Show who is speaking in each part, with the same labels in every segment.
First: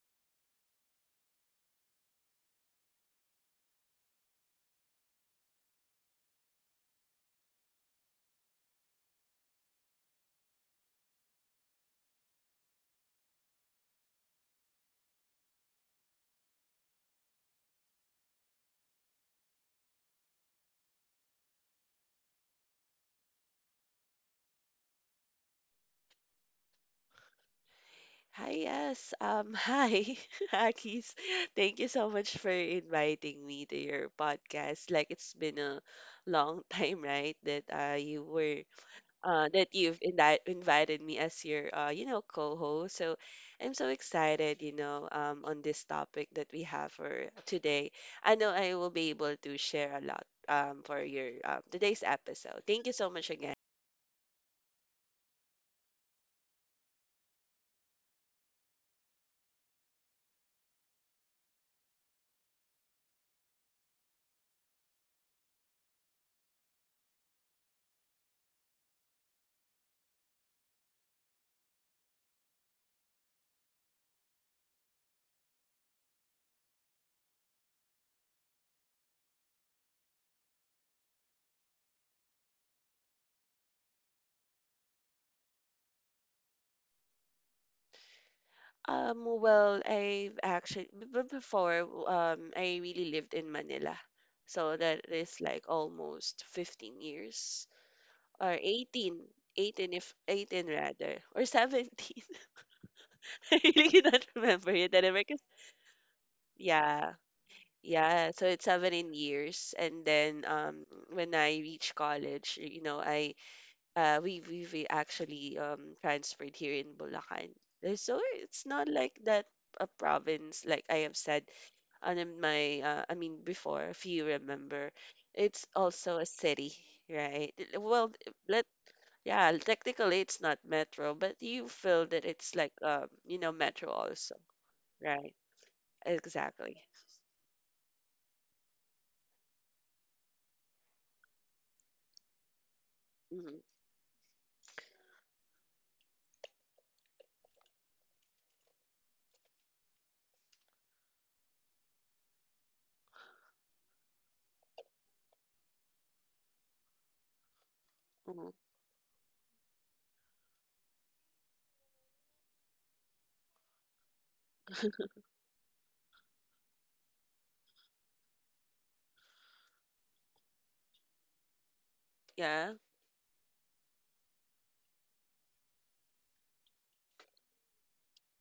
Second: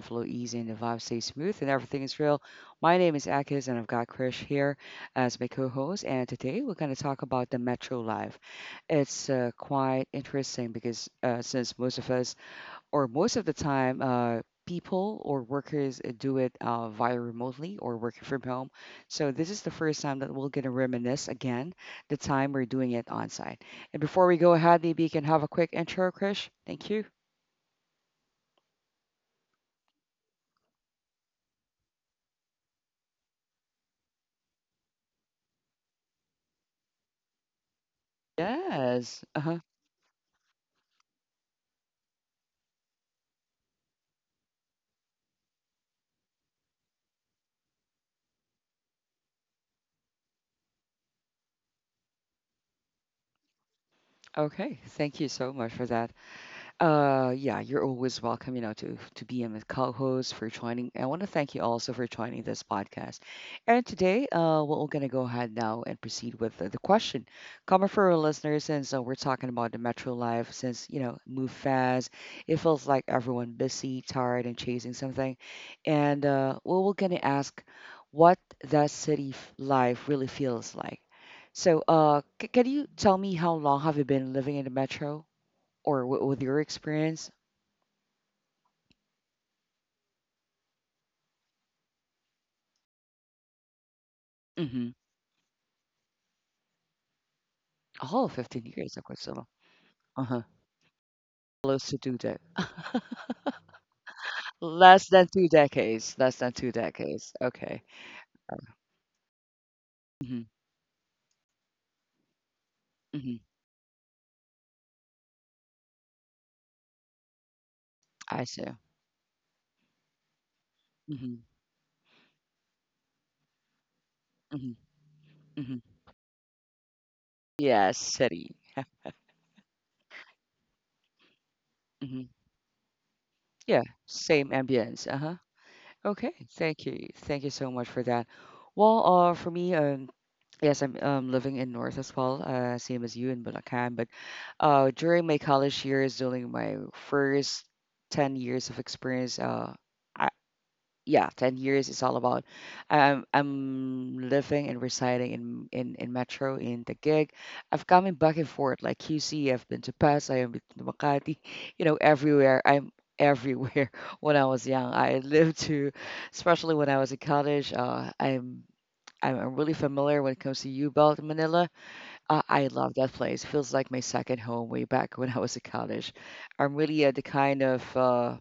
Speaker 1: flow easy and the vibe stays smooth and everything is real. My name is Akis and I've got Krish here as my co-host. And today we're going to talk about the metro life. It's quite interesting because since most of us or most of the time, people or workers do it via remotely or working from home. So this is the first time that we're going to reminisce again the time we're doing it on site. And before we go ahead, maybe you can have a quick intro, Krish. Thank you.
Speaker 2: hi, yes. Hi, Akis. Thank you so much for inviting me to your podcast. Like it's been a long time, right? That uh you were
Speaker 1: Yes.
Speaker 2: uh
Speaker 1: Uh-huh.
Speaker 2: that you've invited me as your co-host. So I'm so excited, on this topic that we have for today. I know I will be able to share a lot for your today's episode. Thank you so much again.
Speaker 1: Okay. Thank you so much for that. Yeah, you're always welcome, you know, to be in the co-host for joining. I want to thank you also for joining this podcast. And today, we're going to go ahead now and proceed with the question. Coming for our listeners, since we're talking about the metro life, since you know, move fast, it feels like everyone busy, tired, and chasing something. And well, we're going to ask what life really feels like. So, can you tell me how long have you been living in the metro? Or wi with your experience?
Speaker 2: Well, I've actually before I really lived in Manila. So
Speaker 1: Mhm.
Speaker 2: that is like almost 15 years
Speaker 1: Oh,
Speaker 2: or
Speaker 1: 15 years, okay,
Speaker 2: 18,
Speaker 1: so
Speaker 2: 18 if
Speaker 1: uh-huh.
Speaker 2: 18 rather or
Speaker 1: Close to 2
Speaker 2: 17.
Speaker 1: dec
Speaker 2: I really cannot remember it
Speaker 1: Less
Speaker 2: anymore,
Speaker 1: than
Speaker 2: 'cause-
Speaker 1: 2 decades, less than 2
Speaker 2: yeah.
Speaker 1: decades, okay.
Speaker 2: Yeah, so it's 17 years, and then
Speaker 1: Mhm,
Speaker 2: when I reached college, I
Speaker 1: mhm,
Speaker 2: we actually transferred here in Bulacan. So
Speaker 1: I see.
Speaker 2: it's not like that, a province like I have
Speaker 1: Mhm,
Speaker 2: said, and in my I mean, before if you
Speaker 1: mhm,
Speaker 2: remember, it's
Speaker 1: mhm.
Speaker 2: also a city, right?
Speaker 1: Yeah,
Speaker 2: Well,
Speaker 1: city.
Speaker 2: let yeah, technically it's not metro, but you feel that
Speaker 1: Mhm,
Speaker 2: it's like
Speaker 1: yeah,
Speaker 2: metro also,
Speaker 1: same ambience,
Speaker 2: right?
Speaker 1: uh-huh. Okay,
Speaker 2: Exactly.
Speaker 1: thank you. Thank you so much for that. Well, for me, yes, I'm living in North as well, same as you in
Speaker 2: Hmm.
Speaker 1: Bulacan. But during my college years, during my first 10 years of experience, I, yeah, 10 years is all about. I'm living and residing in Metro in Taguig. I've coming back and
Speaker 2: Hmm.
Speaker 1: forth like QC. I've been to Pasay, I've been to Makati, you know, everywhere. I'm everywhere when I was young. I lived to, especially when I was in college, I'm really familiar when it comes to U-Belt in Manila. I
Speaker 2: Yeah.
Speaker 1: love that place. Feels like my second home way back when I was in college. I'm really the kind of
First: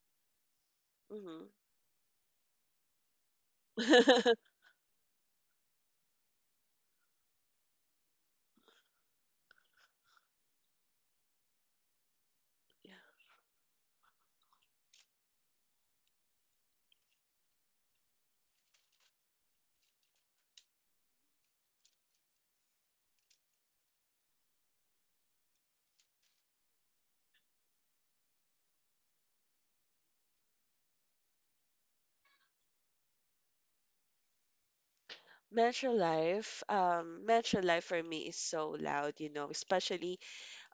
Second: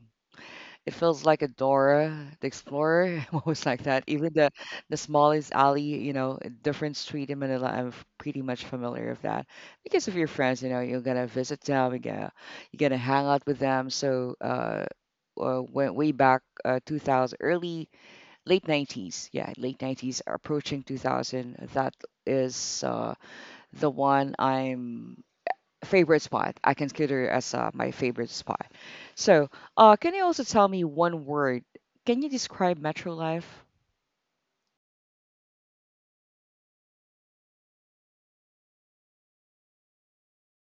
Speaker 1: it feels like a
Speaker 2: Hmm.
Speaker 1: Dora the Explorer, almost like that. Even the smallest alley, you know, a different street in Manila, pretty much familiar with that. Because of your friends, you know, you're gonna visit them, you're gonna hang out with them. So went way back 2000, early late 90s, yeah, late 90s, approaching 2000. That is the one I'm favorite spot. I consider it as my favorite spot. So, can you also tell me one word? Can you describe Metro Life?
Speaker 2: Metro Life for me is so loud, especially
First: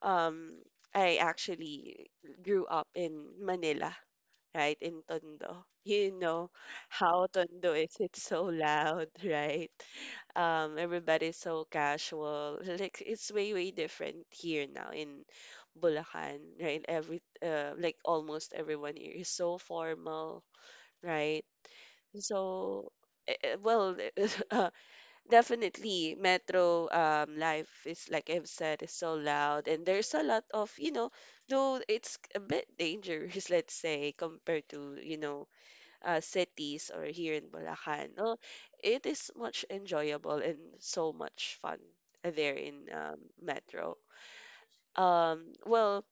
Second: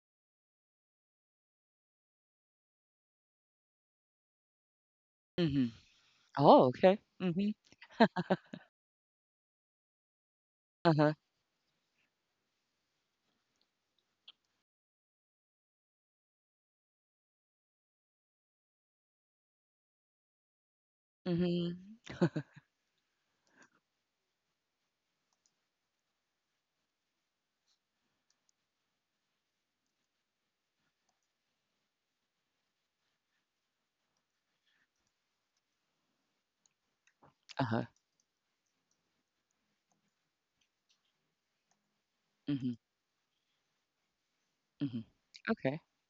Speaker 2: um, I actually grew up in Manila, right, in Tondo.
Speaker 1: Mm-hmm.
Speaker 2: You know
Speaker 1: Oh, okay.
Speaker 2: how
Speaker 1: Mm-hmm.
Speaker 2: Tondo is. It's so loud, right? Um,
Speaker 1: Uh-huh.
Speaker 2: everybody's so casual. Like it's way, way different here now in Bulacan, right? Every like almost everyone here is so formal, right?
Speaker 1: Mm-hmm.
Speaker 2: So, well, uh, definitely, metro life is, like I've said, is so loud, and there's a lot of, though it's a bit dangerous, let's say, compared to, cities or here in
Speaker 1: Uh-huh.
Speaker 2: Bulacan. No, it is much enjoyable and so much fun there
Speaker 1: Mm-hmm.
Speaker 2: in metro.
Speaker 1: Mm-hmm.
Speaker 2: Um,
Speaker 1: Okay.
Speaker 2: well,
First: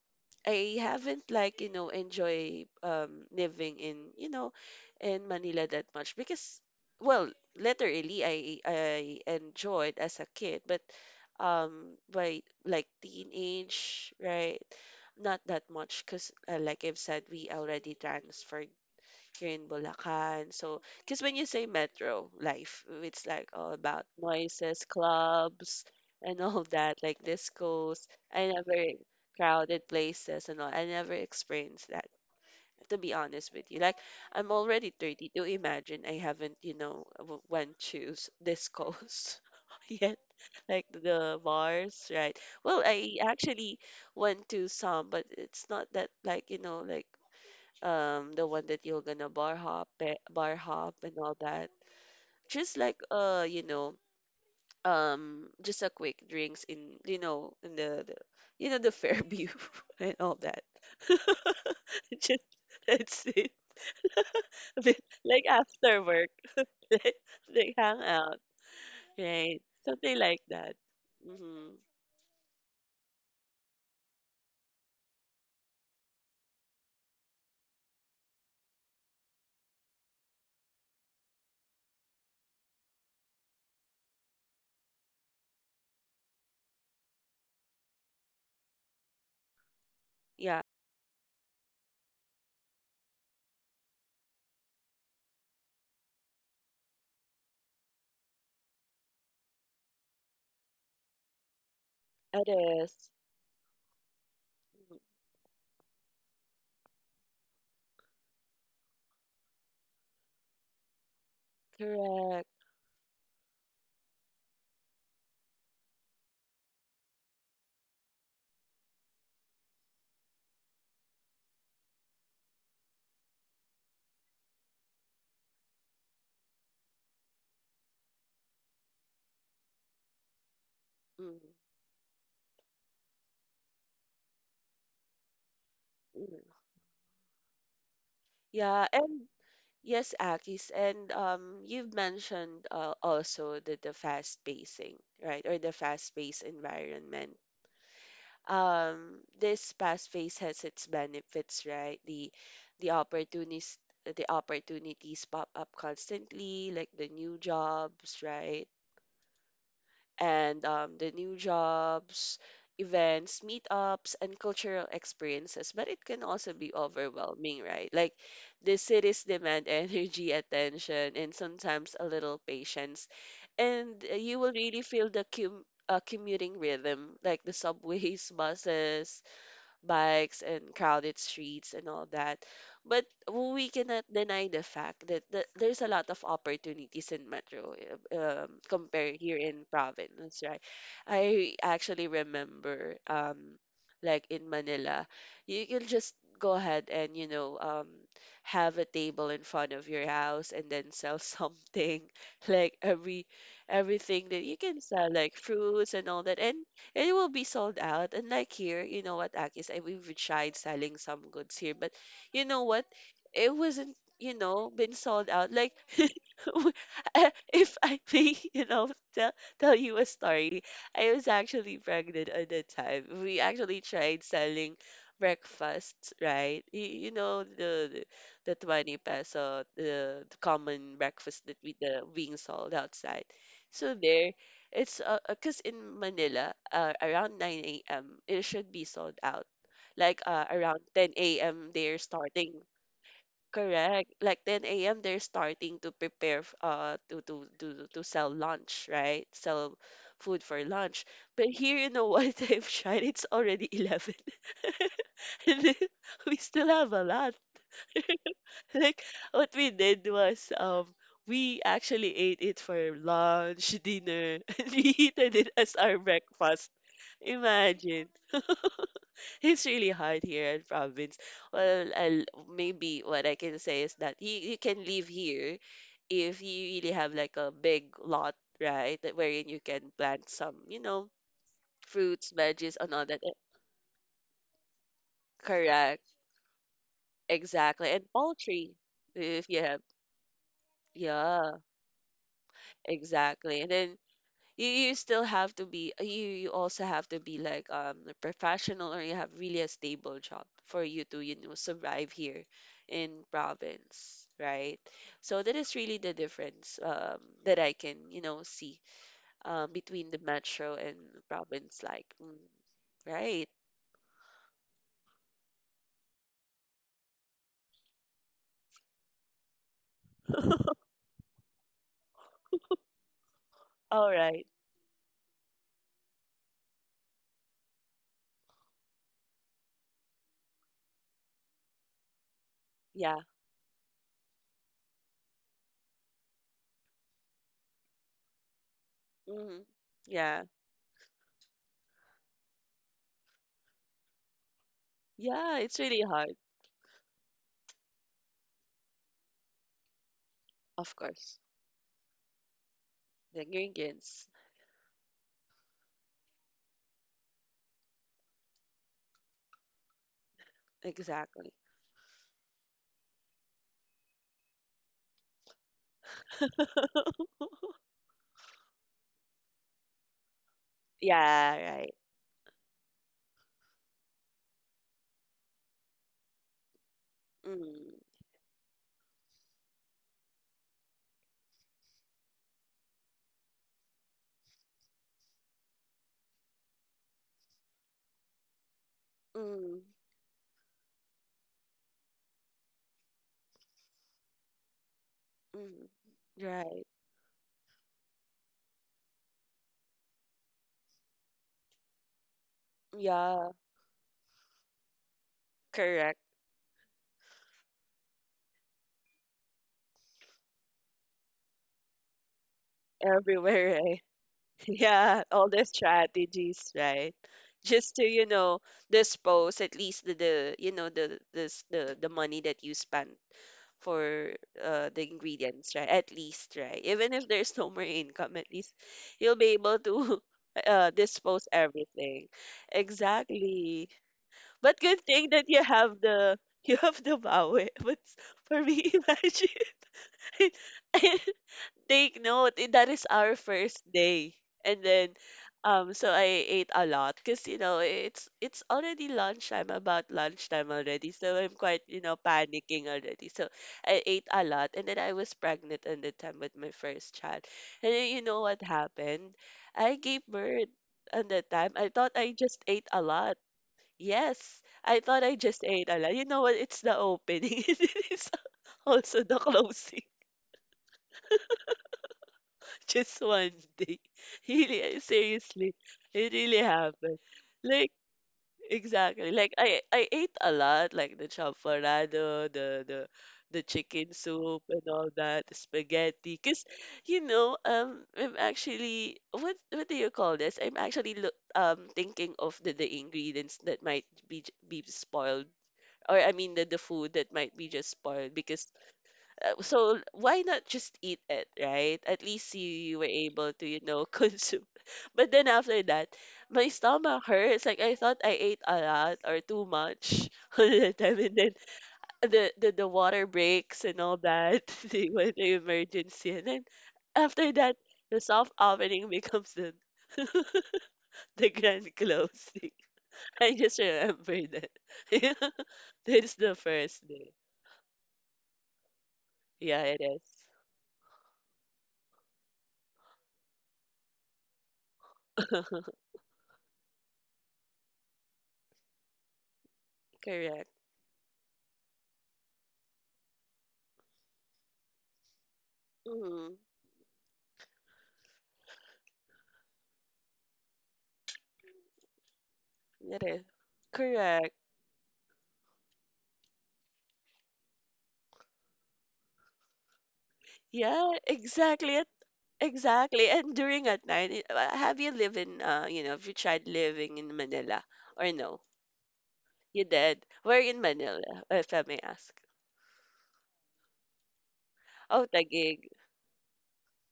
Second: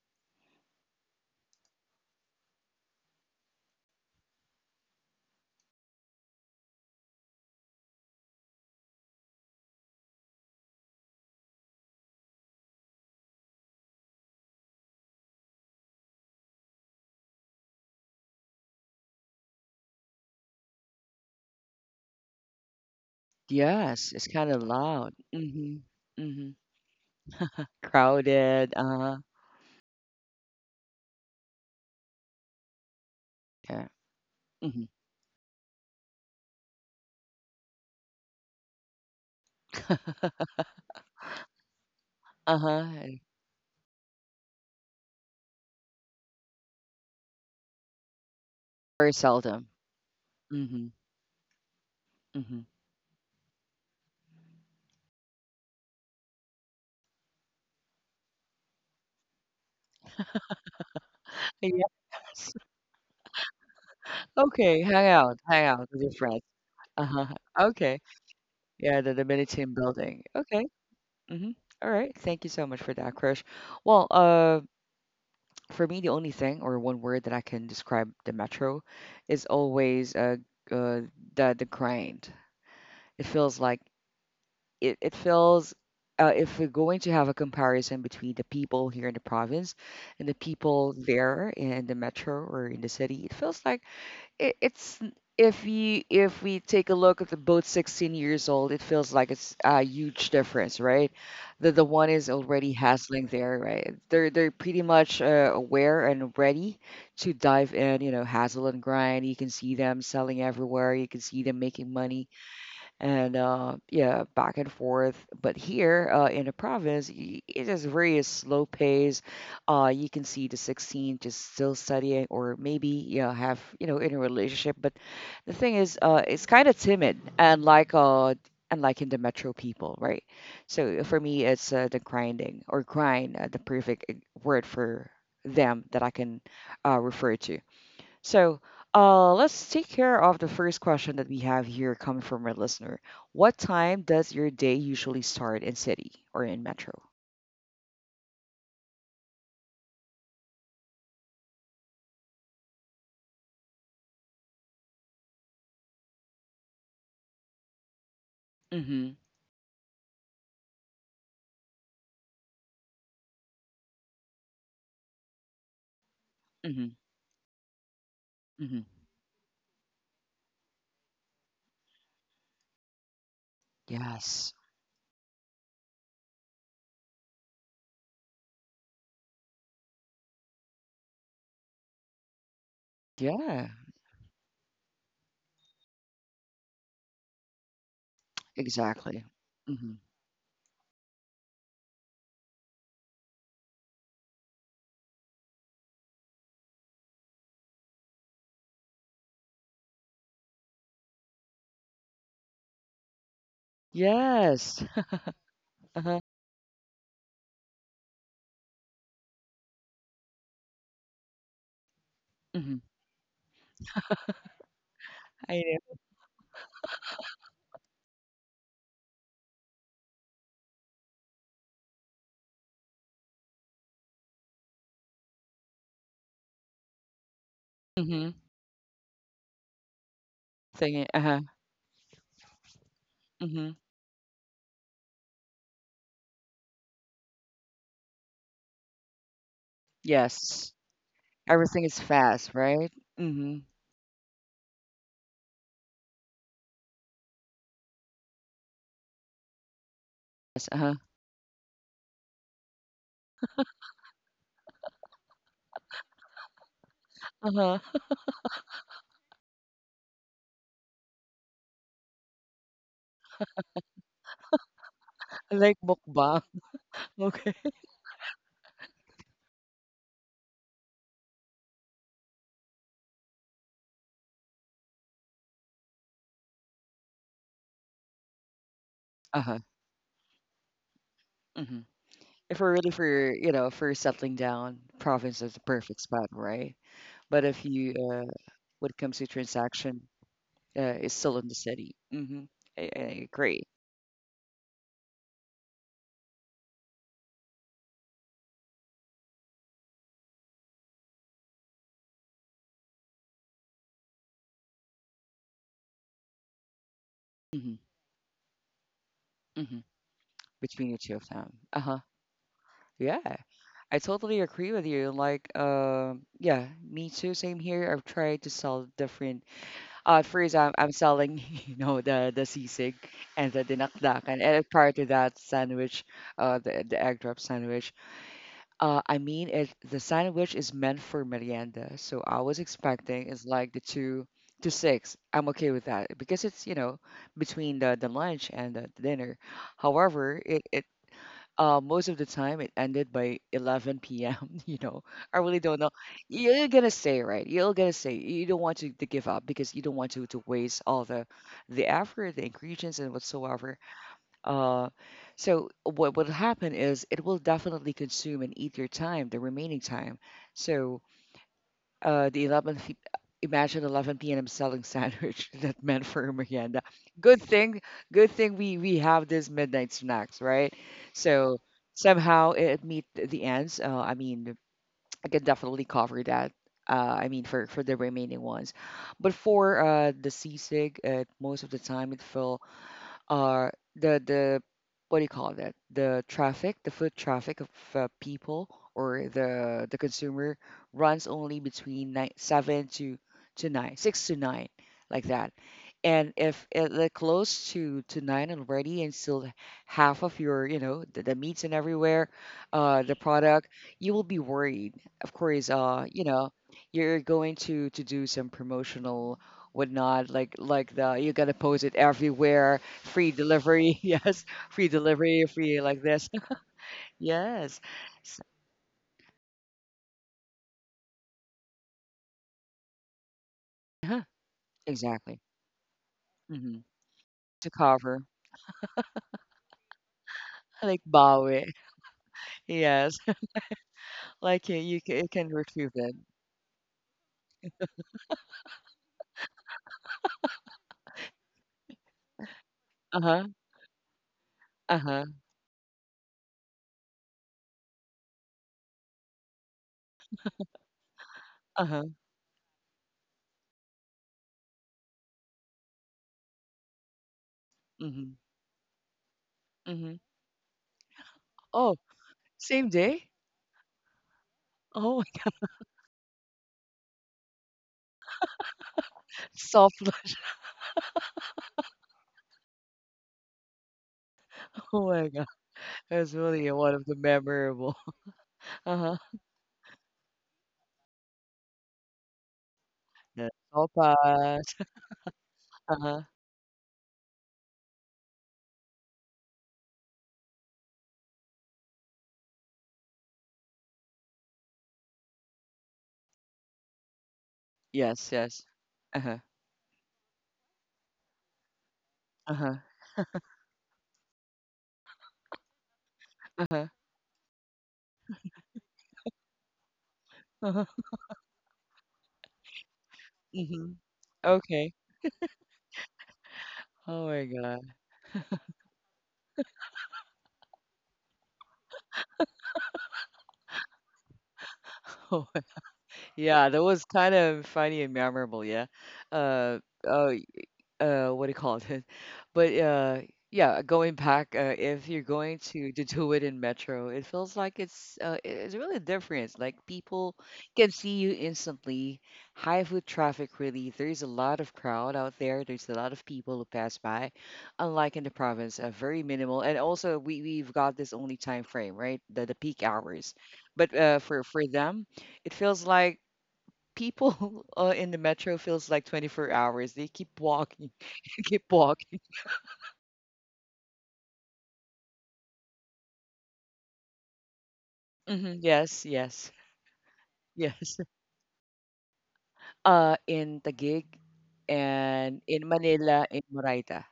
Speaker 2: I haven't, like, enjoy, living in you know in Manila that much, because well, literally, I enjoyed as a kid, but by, like, teenage, right, not that much, because like I've said, we already transferred here in Bulacan. So, because when you say metro life, it's like all about
Speaker 1: Yes, it's kind of
Speaker 2: noises,
Speaker 1: loud. Mm-hmm.
Speaker 2: clubs, and
Speaker 1: Mm-hmm.
Speaker 2: all that, like discos. I
Speaker 1: Crowded.
Speaker 2: never
Speaker 1: Uh-huh.
Speaker 2: crowded places and all. I never experienced that, to be honest with you.
Speaker 1: Okay.
Speaker 2: Like, I'm
Speaker 1: Mm-hmm.
Speaker 2: already 32. Imagine, I haven't, went to discos yet, like the bars, right? Well,
Speaker 1: Uh-huh.
Speaker 2: I actually went to some, but it's not that, like, like, the one that you're
Speaker 1: Very
Speaker 2: gonna bar
Speaker 1: seldom.
Speaker 2: hop eh, bar
Speaker 1: Mm-hmm.
Speaker 2: hop and all that,
Speaker 1: Mm-hmm.
Speaker 2: just like just a quick drinks in you know in the you know the Fairview and all that, just
Speaker 1: Yes.
Speaker 2: that's it.
Speaker 1: Okay. Hang out.
Speaker 2: Like,
Speaker 1: Hang out with
Speaker 2: after
Speaker 1: your
Speaker 2: work,
Speaker 1: friends.
Speaker 2: like,
Speaker 1: Uh-huh.
Speaker 2: hang
Speaker 1: Okay.
Speaker 2: out,
Speaker 1: Yeah, the
Speaker 2: right,
Speaker 1: Dominican
Speaker 2: something
Speaker 1: building.
Speaker 2: like
Speaker 1: Okay.
Speaker 2: that.
Speaker 1: Mm-hmm.
Speaker 2: Hmm.
Speaker 1: All right. Thank you so much for that, Krish. Well, for me, the only thing or one word that I can describe the metro is always uh the grind. It feels like it feels if we're going to have a comparison between the people here in the province and the
Speaker 2: Yeah,
Speaker 1: people there in the metro or in the city, it feels like it, it's if you if we take a look at the both 16 years old, it feels like it's a huge difference, right? That the one is
Speaker 2: it
Speaker 1: already
Speaker 2: is.
Speaker 1: hustling there, right? They're pretty
Speaker 2: Mhm.
Speaker 1: much aware and ready to dive in, you know, hustle and grind. You can see them selling everywhere, you can see them making money
Speaker 2: Correct.
Speaker 1: and yeah, back and forth. But here in the province, it is very slow pace. You can see the 16 just still studying, or maybe you know, have you know in a relationship. But the thing is, it's kind of timid, and like in the metro people, right? So for me,
Speaker 2: Mm-hmm.
Speaker 1: it's the grinding or grind, the perfect word for them that I can
Speaker 2: Mm-hmm.
Speaker 1: refer to. So
Speaker 2: Yeah. And
Speaker 1: let's take
Speaker 2: yes,
Speaker 1: care of the
Speaker 2: Akis,
Speaker 1: first
Speaker 2: and
Speaker 1: question that we have here
Speaker 2: you've
Speaker 1: coming from our
Speaker 2: mentioned,
Speaker 1: listener. What
Speaker 2: also, the
Speaker 1: time does
Speaker 2: fast
Speaker 1: your day
Speaker 2: pacing,
Speaker 1: usually
Speaker 2: right, or
Speaker 1: start
Speaker 2: the
Speaker 1: in city
Speaker 2: fast paced
Speaker 1: or in metro?
Speaker 2: environment. This fast pace has its benefits, right? The opportunities the opportunities pop up constantly, like the new jobs, right?
Speaker 1: Mm-hmm.
Speaker 2: And events, meetups, and cultural experiences. But it can also be
Speaker 1: Mm-hmm.
Speaker 2: overwhelming, right? Like, the
Speaker 1: Mm-hmm.
Speaker 2: cities demand energy, attention, and sometimes a little patience. And you will
Speaker 1: Yes.
Speaker 2: really feel the commuting rhythm, like the subways, buses, bikes, and crowded streets and all that. But we
Speaker 1: Yeah.
Speaker 2: cannot deny the fact that there's a lot of opportunities in metro, compared
Speaker 1: Exactly.
Speaker 2: here in
Speaker 1: Mm-hmm.
Speaker 2: province, right? I actually remember, like in Manila, you can just go ahead and, have a table in front of your house and then sell something, like everything that you can
Speaker 1: Yes.
Speaker 2: sell, like fruits and
Speaker 1: Uh-huh.
Speaker 2: all that, and it will be sold out. And like here, you know what, Akis, I we've tried selling some goods here, but you know
Speaker 1: Mm-hmm.
Speaker 2: what? It wasn't, been sold out.
Speaker 1: I
Speaker 2: Like,
Speaker 1: know.
Speaker 2: w- if I may, tell tell you a story. I was actually pregnant at the time. We actually tried selling breakfasts, right? You know the
Speaker 1: Mm-hmm.
Speaker 2: the 20 peso, the common
Speaker 1: Thinking. Uh-huh.
Speaker 2: breakfast that we the being sold outside.
Speaker 1: Mm-hmm.
Speaker 2: So there, it's because in Manila, around 9 a.m., it should be sold out. Like,
Speaker 1: Yes.
Speaker 2: around 10 a.m.,
Speaker 1: Everything
Speaker 2: they're
Speaker 1: is
Speaker 2: starting.
Speaker 1: fast, right? Mm-hmm.
Speaker 2: Correct. Like 10 a.m., they're starting to prepare to sell lunch, right? Sell food for
Speaker 1: Yes. Uh-huh.
Speaker 2: lunch. But here in the, white time have, it's already 11. And then we still have a lot.
Speaker 1: Uh-huh.
Speaker 2: Like, what we did was, we actually ate it for lunch, dinner, and we heated it as
Speaker 1: Like
Speaker 2: our
Speaker 1: mukbang.
Speaker 2: breakfast.
Speaker 1: Okay.
Speaker 2: Imagine. It's really hard here in province. Well, maybe what I can say is that you can live here if you really have like a big lot, right, that wherein
Speaker 1: Uh-huh.
Speaker 2: you can plant some fruits,
Speaker 1: If we're
Speaker 2: veggies,
Speaker 1: really
Speaker 2: and all that.
Speaker 1: for you know for settling down, province is the perfect
Speaker 2: Correct.
Speaker 1: spot, right? But if
Speaker 2: Exactly.
Speaker 1: you
Speaker 2: And poultry,
Speaker 1: when it comes to
Speaker 2: if you have.
Speaker 1: transaction, it's still in the
Speaker 2: Yeah,
Speaker 1: city. Hmm. I
Speaker 2: exactly.
Speaker 1: agree.
Speaker 2: And then you still have to be, you also have to be like a professional, or you have really a stable job for you to survive here in province, right, so that is really the difference, that I
Speaker 1: Hmm.
Speaker 2: can, see,
Speaker 1: Hmm.
Speaker 2: between the metro
Speaker 1: Between
Speaker 2: and
Speaker 1: the two of them. Uh
Speaker 2: province,
Speaker 1: huh.
Speaker 2: like,
Speaker 1: Yeah,
Speaker 2: right.
Speaker 1: I totally agree with you. Like, yeah, me too. Same here. I've tried to sell different. First, I'm selling, you know, the sisig and the
Speaker 2: All
Speaker 1: dinakdakan,
Speaker 2: right.
Speaker 1: and prior to that, sandwich, the egg drop sandwich. I mean, the sandwich is meant for merienda, so I was
Speaker 2: Yeah.
Speaker 1: expecting it's like the two to six. I'm okay with that because it's, you know, between the lunch and the dinner.
Speaker 2: Hmm.
Speaker 1: However,
Speaker 2: Yeah,
Speaker 1: it most of the time it ended by 11 p.m. You know, I
Speaker 2: yeah,
Speaker 1: really
Speaker 2: it's
Speaker 1: don't know.
Speaker 2: really hard.
Speaker 1: You're gonna stay, right? You're gonna stay. You don't want to give up because you don't want to waste
Speaker 2: Of
Speaker 1: all the
Speaker 2: course.
Speaker 1: effort, the ingredients, and
Speaker 2: The
Speaker 1: whatsoever.
Speaker 2: ingredients,
Speaker 1: Uh, so what will happen is it will definitely consume and eat your time, the remaining time. So
Speaker 2: exactly.
Speaker 1: uh, the 11, fe- imagine 11 p.m. selling sandwich that meant for merienda. Good thing, good thing we have this midnight snacks, right? So
Speaker 2: Yeah. Right.
Speaker 1: somehow it meet the ends. I mean, I can definitely cover that. Uh, I mean, for the
Speaker 2: Mm.
Speaker 1: remaining ones, but for the seasick, most of the time it fell uh, the what do you call that? The traffic, the foot traffic of people or
Speaker 2: Mm.
Speaker 1: the consumer runs only between nine, seven to nine, six to nine, like that.
Speaker 2: Hmm.
Speaker 1: And if
Speaker 2: Right.
Speaker 1: it, like, close to nine already, and still half of your, you know, the meats and everywhere, the
Speaker 2: Yeah,
Speaker 1: product, you will be worried. Of course,
Speaker 2: correct.
Speaker 1: you know, you're going to do some promotional whatnot, like the you gotta post it everywhere. Free
Speaker 2: Everywhere, right?
Speaker 1: delivery, yes. Free
Speaker 2: Yeah,
Speaker 1: delivery,
Speaker 2: all the
Speaker 1: free like this.
Speaker 2: strategies, right?
Speaker 1: Yes.
Speaker 2: Just to,
Speaker 1: S-
Speaker 2: dispose at least the money that you spent
Speaker 1: huh.
Speaker 2: for, the
Speaker 1: Exactly.
Speaker 2: ingredients, right? At least,
Speaker 1: Hmm.
Speaker 2: right? Even if there's
Speaker 1: To
Speaker 2: no more
Speaker 1: cover.
Speaker 2: income, at least you'll be able to
Speaker 1: Like
Speaker 2: dispose
Speaker 1: bawi.
Speaker 2: everything.
Speaker 1: Yes.
Speaker 2: Exactly.
Speaker 1: Like
Speaker 2: But
Speaker 1: you
Speaker 2: good thing that
Speaker 1: can
Speaker 2: you
Speaker 1: retrieve
Speaker 2: have
Speaker 1: it.
Speaker 2: the you have the power. But for me, imagine. I, Take note, that is our
Speaker 1: Uh-huh.
Speaker 2: first day. And then,
Speaker 1: Uh-huh.
Speaker 2: so I ate a lot, because it's already lunchtime, about lunchtime already. So I'm quite, you
Speaker 1: Uh-huh.
Speaker 2: know, panicking already. So I ate a lot, and then I was pregnant at the time with my first child. And then you
Speaker 1: Mm-hmm.
Speaker 2: know what happened? I
Speaker 1: Mm-hmm.
Speaker 2: gave birth at the time. I
Speaker 1: Oh,
Speaker 2: thought I just ate
Speaker 1: same
Speaker 2: a
Speaker 1: day?
Speaker 2: lot. Yes, I thought
Speaker 1: Oh,
Speaker 2: I
Speaker 1: my
Speaker 2: just ate a lot. You know what? It's the opening. It's also
Speaker 1: God.
Speaker 2: the
Speaker 1: Soft.
Speaker 2: closing. Just one day. Really,
Speaker 1: Oh my God.
Speaker 2: seriously, it
Speaker 1: That's
Speaker 2: really
Speaker 1: really one of the
Speaker 2: happened. Like,
Speaker 1: memorable. Uh-huh.
Speaker 2: exactly. Like, I ate a lot, like the champorado, the the
Speaker 1: Yeah.
Speaker 2: the chicken soup and
Speaker 1: Sopas.
Speaker 2: all that, the
Speaker 1: Uh-huh.
Speaker 2: spaghetti. 'Cause, I'm actually, what do you call this? I'm actually look thinking of the ingredients that might be, be spoiled, or I mean, the food that might be just
Speaker 1: Yes,
Speaker 2: spoiled,
Speaker 1: yes.
Speaker 2: because,
Speaker 1: Uh-huh.
Speaker 2: so why not just eat it, right? At least you,
Speaker 1: Uh-huh.
Speaker 2: you were able to, consume. But then, after that, my
Speaker 1: Uh-huh.
Speaker 2: stomach hurts. Like, I thought I ate a lot or too much all
Speaker 1: Uh-huh.
Speaker 2: the time, and then the water breaks
Speaker 1: Mm-hmm.
Speaker 2: and all that.
Speaker 1: Okay.
Speaker 2: They went to emergency, and then,
Speaker 1: Oh my
Speaker 2: after that,
Speaker 1: God.
Speaker 2: the soft opening becomes the the grand closing. I just remember that. That's the
Speaker 1: Yeah, that
Speaker 2: first
Speaker 1: was
Speaker 2: day.
Speaker 1: kind of funny and memorable, yeah. Uh,
Speaker 2: Yeah, it
Speaker 1: oh,
Speaker 2: is.
Speaker 1: what do you call it? But yeah, going back, if you're going to do it in Metro, it feels like it's really different. Like people
Speaker 2: Correct.
Speaker 1: can see you instantly. High foot traffic, really. There's a lot of crowd out there. There's a lot of
Speaker 2: Mm-hmm.
Speaker 1: people who pass by. Unlike in the province, very minimal. And also, we've got this only time frame, right? The peak
Speaker 2: It
Speaker 1: hours.
Speaker 2: is.
Speaker 1: But
Speaker 2: Correct.
Speaker 1: for them it feels like people in the metro feels like 24 hours. They keep walking,
Speaker 2: Yeah,
Speaker 1: keep
Speaker 2: exactly.
Speaker 1: walking.
Speaker 2: Exactly. And during at night, I- have you lived in, you know, have you tried living in Manila or
Speaker 1: Hmm.
Speaker 2: no?
Speaker 1: Yes,
Speaker 2: You did. Where in
Speaker 1: yes.
Speaker 2: Manila, if I may ask?
Speaker 1: In Taguig
Speaker 2: Oh,
Speaker 1: and in
Speaker 2: Taguig.
Speaker 1: Manila, in Moraita.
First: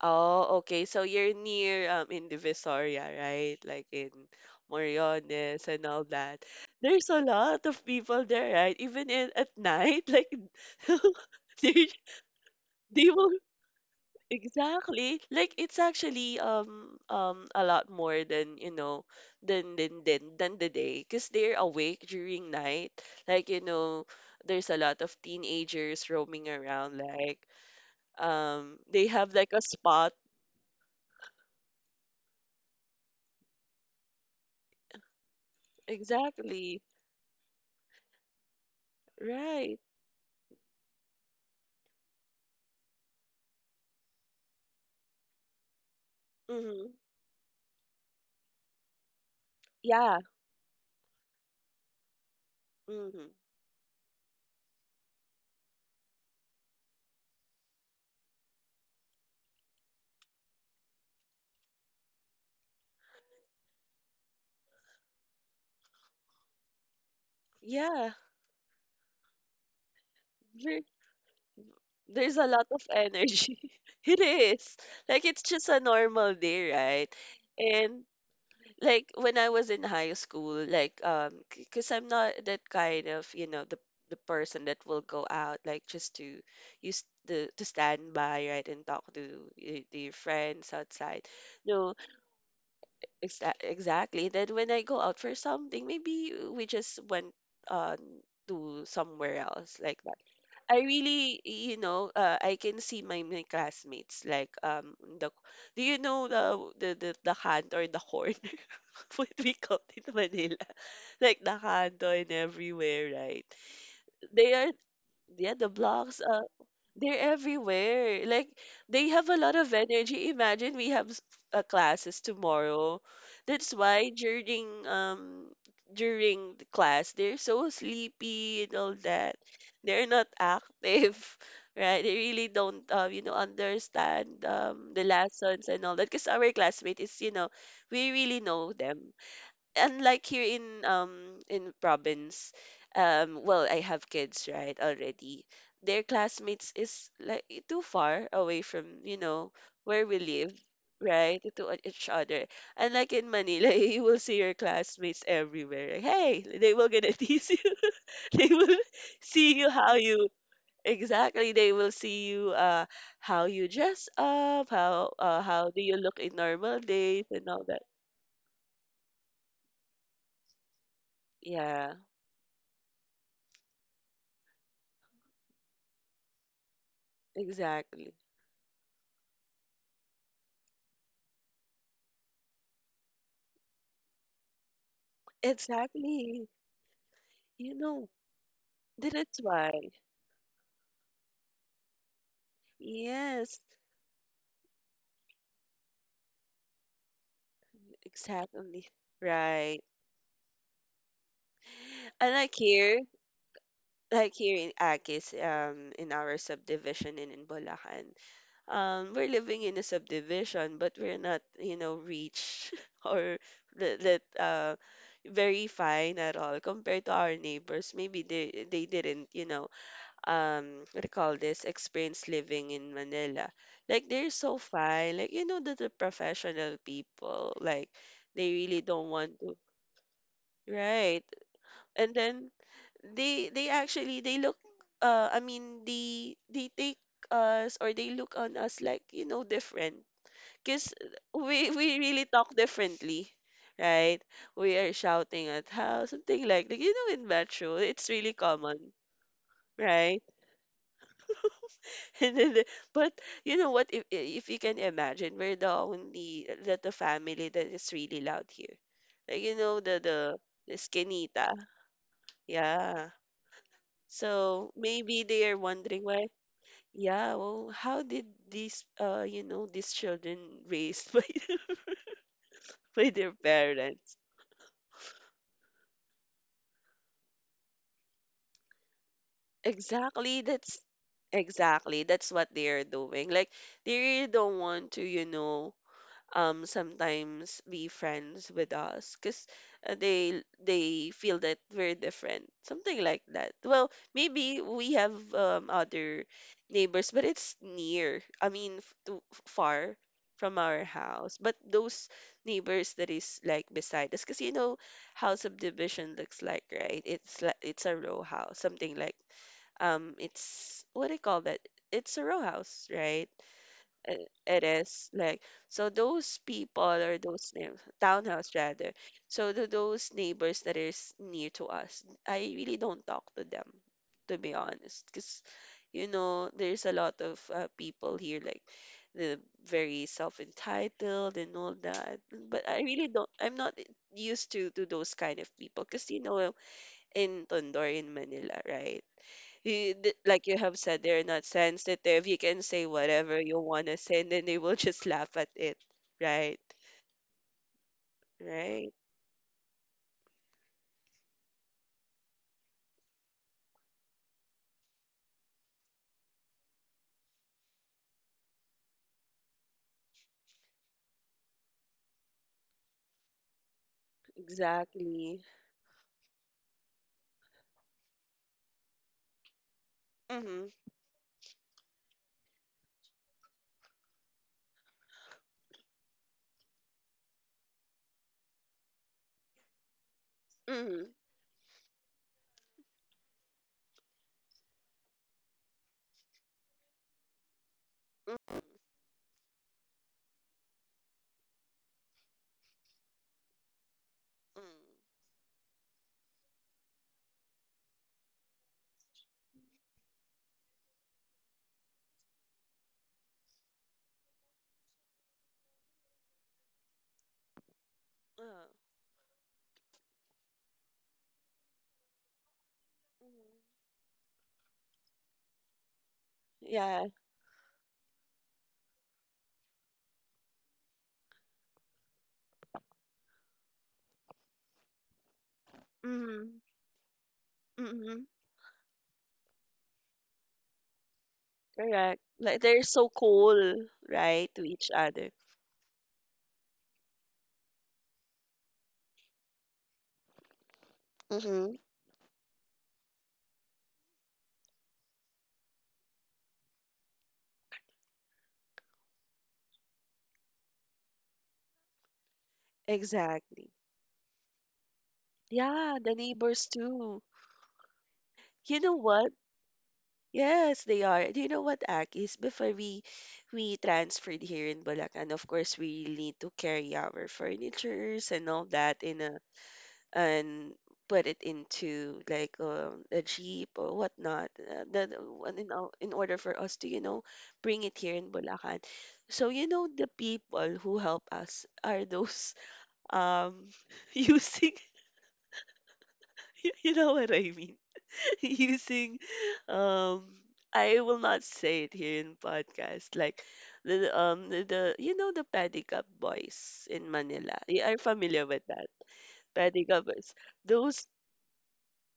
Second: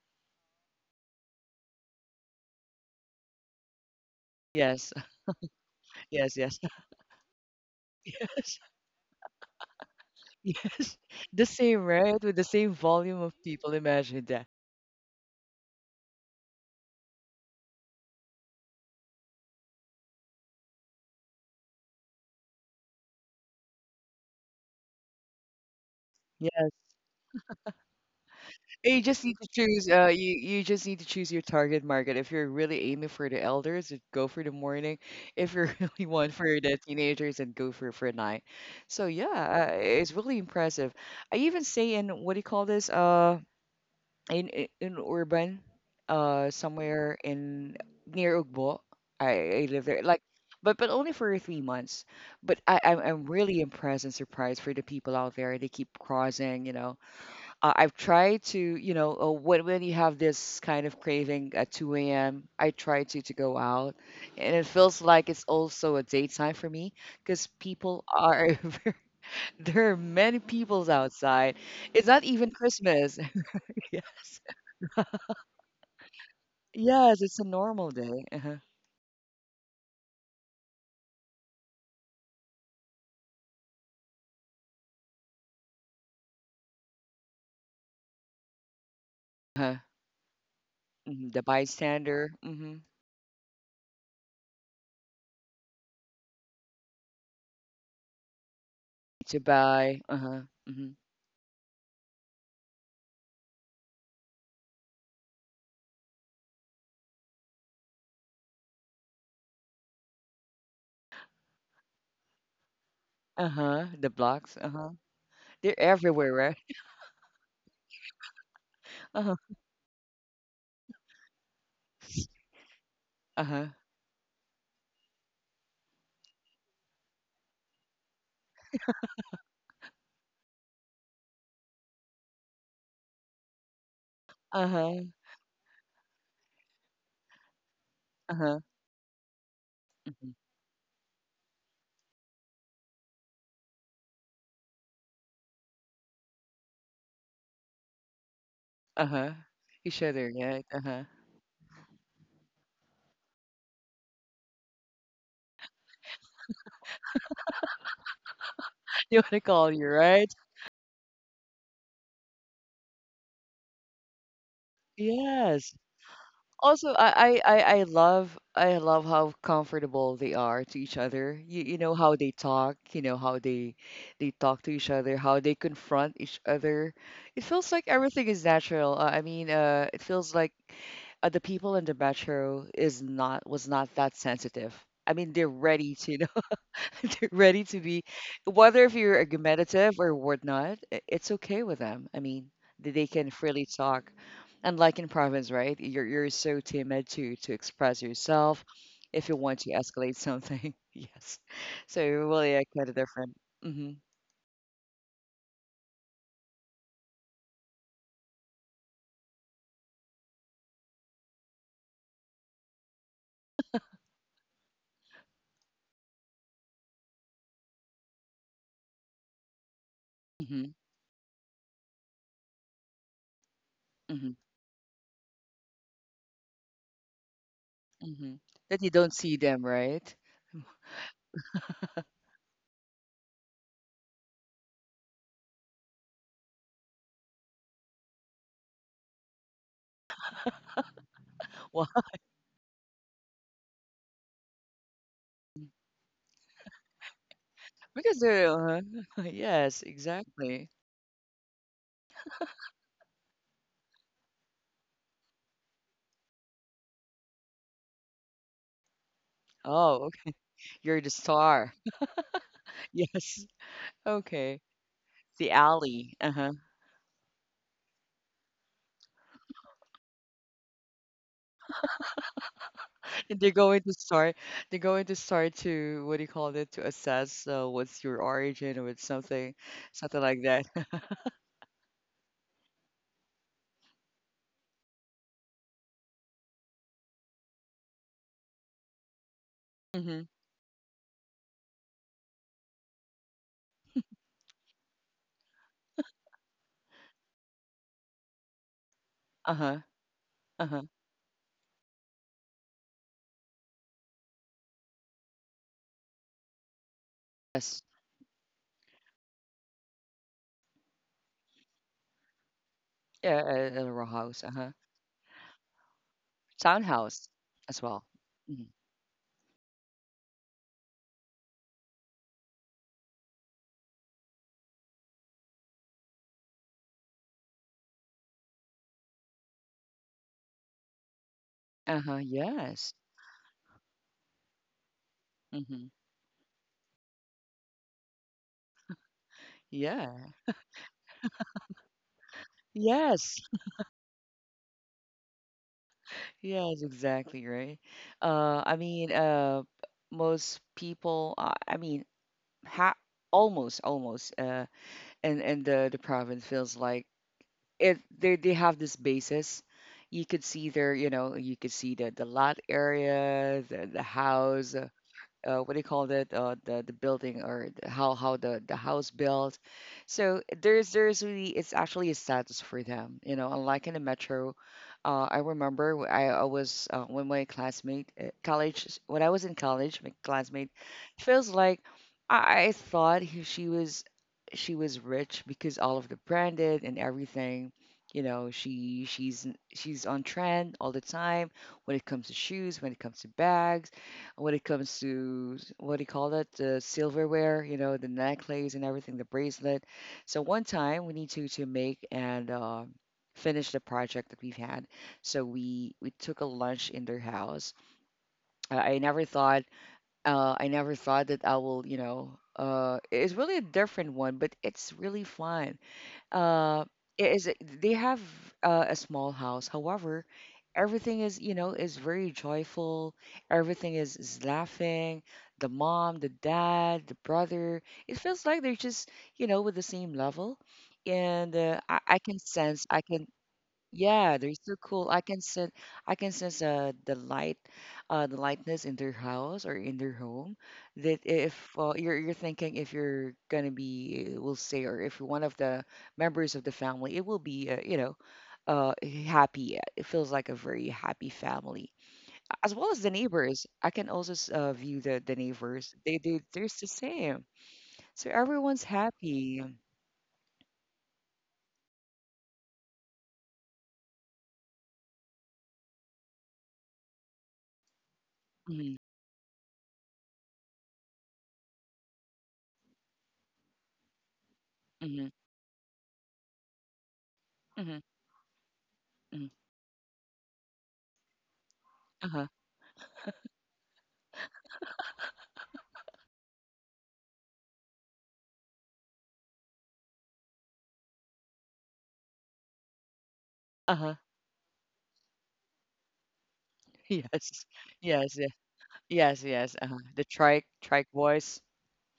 Speaker 2: Oh, okay. So you're near, in Divisoria, right? Like in
Speaker 1: Yes,
Speaker 2: Moriones and all
Speaker 1: yes,
Speaker 2: that.
Speaker 1: yes,
Speaker 2: There's a lot of people there,
Speaker 1: yes,
Speaker 2: right? Even in at night, like
Speaker 1: yes. The same,
Speaker 2: they
Speaker 1: right? With the same
Speaker 2: they
Speaker 1: volume
Speaker 2: will
Speaker 1: of people. Imagine that.
Speaker 2: exactly. Like, it's actually, a lot more than you know than the day, because they're awake during night. Like, there's a lot of teenagers roaming
Speaker 1: Yes.
Speaker 2: around. Like,
Speaker 1: You
Speaker 2: they
Speaker 1: just
Speaker 2: have
Speaker 1: need to
Speaker 2: like a
Speaker 1: choose,
Speaker 2: spot.
Speaker 1: you just need to choose your target market. If you're really aiming for the elders, then go for the morning. If you really want for the
Speaker 2: Exactly.
Speaker 1: teenagers, then go for night. So yeah,
Speaker 2: Right.
Speaker 1: it's really impressive. I even say in what do you call this? In urban,
Speaker 2: Mm-hmm.
Speaker 1: somewhere in near Ugbo. I live there,
Speaker 2: Yeah.
Speaker 1: like, but only for 3 months. But I'm
Speaker 2: Mm-hmm.
Speaker 1: really impressed and surprised for the people out there. They keep crossing, you know. I've tried to, you know, when you have this kind of craving at 2 a.m., I try to go out, and it feels like it's also a daytime for me because people
Speaker 2: Yeah.
Speaker 1: are there are many
Speaker 2: There,
Speaker 1: peoples outside. It's not
Speaker 2: there's a
Speaker 1: even
Speaker 2: lot of
Speaker 1: Christmas.
Speaker 2: energy. It
Speaker 1: Yes,
Speaker 2: is. Like, it's just a normal day, right?
Speaker 1: yes, it's a normal
Speaker 2: And
Speaker 1: day. Uh-huh.
Speaker 2: like when I was in high school, like, because I'm not that kind of, the person that will go out, like, just to, use the to stand by, right, and talk to,
Speaker 1: Uh-huh.
Speaker 2: to your friends outside.
Speaker 1: Hmm. The
Speaker 2: No,
Speaker 1: bystander. Hmm.
Speaker 2: exactly. Then when I go out for something, maybe we just went on to somewhere
Speaker 1: To
Speaker 2: else, like,
Speaker 1: buy. Uh-huh.
Speaker 2: I
Speaker 1: Hmm.
Speaker 2: really, you know, I can see my classmates, like, the do you know the hand or the horn, what we call it in Manila, like the hand and everywhere, right,
Speaker 1: Uh-huh. The
Speaker 2: they
Speaker 1: blocks.
Speaker 2: are,
Speaker 1: Uh-huh.
Speaker 2: yeah, the
Speaker 1: They're
Speaker 2: blocks,
Speaker 1: everywhere, right?
Speaker 2: they're everywhere. Like, they have a
Speaker 1: Uh-huh.
Speaker 2: lot of energy. Imagine we have, classes tomorrow.
Speaker 1: Uh-huh.
Speaker 2: That's why during the class they're so sleepy and all that. They're not active, right? They really don't understand
Speaker 1: Uh-huh.
Speaker 2: the lessons and all that. Because our classmate is, you know, we really
Speaker 1: Uh-huh.
Speaker 2: know them, unlike
Speaker 1: Mm-hmm.
Speaker 2: here in province. Well, I have kids, right, already. Their classmates is like too far away from,
Speaker 1: Uh-huh. Each
Speaker 2: where we
Speaker 1: other,
Speaker 2: live,
Speaker 1: right? Uh-huh.
Speaker 2: right, each other. And like in Manila you will see your classmates everywhere. Hey, they will gonna tease you. They will
Speaker 1: You wanna
Speaker 2: see you
Speaker 1: call you,
Speaker 2: how you—
Speaker 1: right?
Speaker 2: exactly, they will see you, how you dress up, how
Speaker 1: Yes.
Speaker 2: do you look in normal
Speaker 1: Also,
Speaker 2: days
Speaker 1: I, I,
Speaker 2: and all
Speaker 1: I
Speaker 2: that.
Speaker 1: I love I love how comfortable they are to each other. You know
Speaker 2: Yeah,
Speaker 1: how they talk, you know how they talk to each other, how they confront each other. It feels like
Speaker 2: exactly.
Speaker 1: everything is natural. I mean, it feels like, the people in the metro is not, was not that sensitive. I mean, they're ready to
Speaker 2: Exactly.
Speaker 1: ready
Speaker 2: You
Speaker 1: to
Speaker 2: know,
Speaker 1: be, whether if you're
Speaker 2: that's why.
Speaker 1: argumentative or whatnot, it's okay with them. I mean, they can
Speaker 2: Yes,
Speaker 1: freely talk. Unlike in province, right? You're so timid to express yourself
Speaker 2: exactly.
Speaker 1: if you want to
Speaker 2: Right.
Speaker 1: escalate something. Yes. So
Speaker 2: And
Speaker 1: really, yeah, kind of different. Hmm
Speaker 2: like here in Agis, in our subdivision in Bulacan, we're living in a subdivision, but we're not, you know, rich or that, that very fine at all compared to our neighbors. Maybe they didn't, you know,
Speaker 1: hmm
Speaker 2: what do you call this, experience living in Manila. Like they're
Speaker 1: hmm
Speaker 2: so fine. Like, you know, that the professional people, like
Speaker 1: hmm
Speaker 2: they
Speaker 1: That
Speaker 2: really
Speaker 1: you
Speaker 2: don't
Speaker 1: don't see
Speaker 2: want to.
Speaker 1: them, right?
Speaker 2: Right. And then they actually they look— I mean, they take us, or they look on us like, you know, different. Because
Speaker 1: Well,
Speaker 2: we really talk differently. Right? We are shouting at how something, like, you know, in metro, it's
Speaker 1: because
Speaker 2: really
Speaker 1: they're,
Speaker 2: common,
Speaker 1: yes,
Speaker 2: right?
Speaker 1: exactly.
Speaker 2: And then the— but you know what? If you can imagine, we're the only little family that is really loud here. Like, you know,
Speaker 1: Oh, okay.
Speaker 2: the
Speaker 1: You're the
Speaker 2: skinita,
Speaker 1: star.
Speaker 2: yeah.
Speaker 1: Yes. Okay.
Speaker 2: So maybe they
Speaker 1: The
Speaker 2: are wondering
Speaker 1: alley.
Speaker 2: why.
Speaker 1: Uh-huh.
Speaker 2: Yeah, well, how did these, these children raised by their
Speaker 1: They're going to
Speaker 2: parents?
Speaker 1: start. They're going to start to, what do you call it, to assess, what's your origin or it's something, something like
Speaker 2: Exactly.
Speaker 1: that.
Speaker 2: That's exactly that's what they are doing. Like they really don't want to, you know, sometimes be friends with us, because
Speaker 1: Mm-hmm.
Speaker 2: they feel that we're different, something like that. Well, maybe we have, other neighbors, but it's near, I mean,
Speaker 1: Uh huh.
Speaker 2: far from
Speaker 1: Uh huh.
Speaker 2: our house. But those neighbors that is like beside us, because, you know, how subdivision looks like, right, it's like
Speaker 1: Yes.
Speaker 2: it's a row house, something like, it's— what do you call that? It's a row house, right?
Speaker 1: Yeah. A row
Speaker 2: it,
Speaker 1: house. Uh
Speaker 2: it
Speaker 1: huh.
Speaker 2: is like— so those people or
Speaker 1: Townhouse
Speaker 2: those names—
Speaker 1: as well.
Speaker 2: townhouse
Speaker 1: Hmm
Speaker 2: rather. So to those neighbors that is near to us, I really don't talk to them, to be honest, because, you know, there's a lot of people here like the very self entitled and all
Speaker 1: Uh huh.
Speaker 2: that. But I
Speaker 1: Yes.
Speaker 2: really don't. I'm not used to those kind of people
Speaker 1: Mm-hmm.
Speaker 2: because, you know, in Tondo in Manila, right?
Speaker 1: Yeah.
Speaker 2: Like you have said, they're not sensitive. You can say
Speaker 1: Yes.
Speaker 2: whatever you want to say, and then they will just laugh at it, right?
Speaker 1: Yes. Exactly. Right. I
Speaker 2: Right?
Speaker 1: mean. Most people. I mean. Ha- Almost. Almost. And the province feels like if they have this basis, you could see their, you know, you could see the lot area, the house,
Speaker 2: Exactly.
Speaker 1: what do you call that? The building or the, how the house built. So
Speaker 2: Mm-hmm.
Speaker 1: there's really, it's actually a status for them. You know, unlike in the metro, I remember, I was, when my classmate, college, when I was in college, my classmate
Speaker 2: Mm-hmm.
Speaker 1: feels like I thought, she was, she was rich because all of the branded and everything. You know, she's on trend all the time, when it comes to shoes, when it comes to bags, when it
Speaker 2: Mm-hmm.
Speaker 1: comes to, what do you call it, the silverware, you know, the necklace and everything, the bracelet. So one time we need to make and, finish the project that we've had. So we took a lunch in their house.
Speaker 2: Uh,
Speaker 1: Uh, I never thought I never thought that I will, you know, it's really a
Speaker 2: mhm.
Speaker 1: different one, but it's really fun. uh
Speaker 2: Yeah.
Speaker 1: it is, they have, a small house. However, everything is, you know, is very joyful, everything is laughing, the mom, the
Speaker 2: Mm-hmm.
Speaker 1: dad, the brother. It
Speaker 2: Mm-hmm.
Speaker 1: feels like they're just, you know, with the same level, and, I
Speaker 2: Correct.
Speaker 1: can
Speaker 2: Like they're
Speaker 1: sense, I
Speaker 2: so
Speaker 1: can,
Speaker 2: cool,
Speaker 1: yeah,
Speaker 2: right,
Speaker 1: they're
Speaker 2: to
Speaker 1: so
Speaker 2: each
Speaker 1: cool. I
Speaker 2: other.
Speaker 1: can sense, I can sense, the light, the lightness in their house or in their home, that if,
Speaker 2: Mm-hmm.
Speaker 1: you're thinking if you're gonna be, we'll say, or if you're one of the members of the family, it will be, uh, happy. It feels like a very happy family. As well as the neighbors,
Speaker 2: Exactly.
Speaker 1: I can also, view the neighbors.
Speaker 2: Yeah, the
Speaker 1: They, they're
Speaker 2: neighbors
Speaker 1: the
Speaker 2: too.
Speaker 1: same. So
Speaker 2: You
Speaker 1: everyone's
Speaker 2: know what?
Speaker 1: happy.
Speaker 2: Yes, they are. Do you know what, Akis? Before we transferred here in Bulacan, of course, we need to carry our furnitures and all
Speaker 1: Mm-hmm,
Speaker 2: that in a— and put it into like, a jeep or whatnot. The
Speaker 1: mm-hmm,
Speaker 2: one in in order for us to, you know, bring
Speaker 1: mm-hmm,
Speaker 2: it here in Bulacan.
Speaker 1: mm-hmm.
Speaker 2: So you know the people who help us are
Speaker 1: Uh-huh.
Speaker 2: those, um using you know what I mean, using um I will not say it here in podcast, like the,
Speaker 1: Uh-huh.
Speaker 2: the you know, the pedicab boys in Manila.
Speaker 1: Yes.
Speaker 2: You are
Speaker 1: Yes.
Speaker 2: familiar with that.
Speaker 1: Yes, yes, uh-huh.
Speaker 2: Pedicab
Speaker 1: The
Speaker 2: boys.
Speaker 1: trike
Speaker 2: Those—
Speaker 1: trike voice.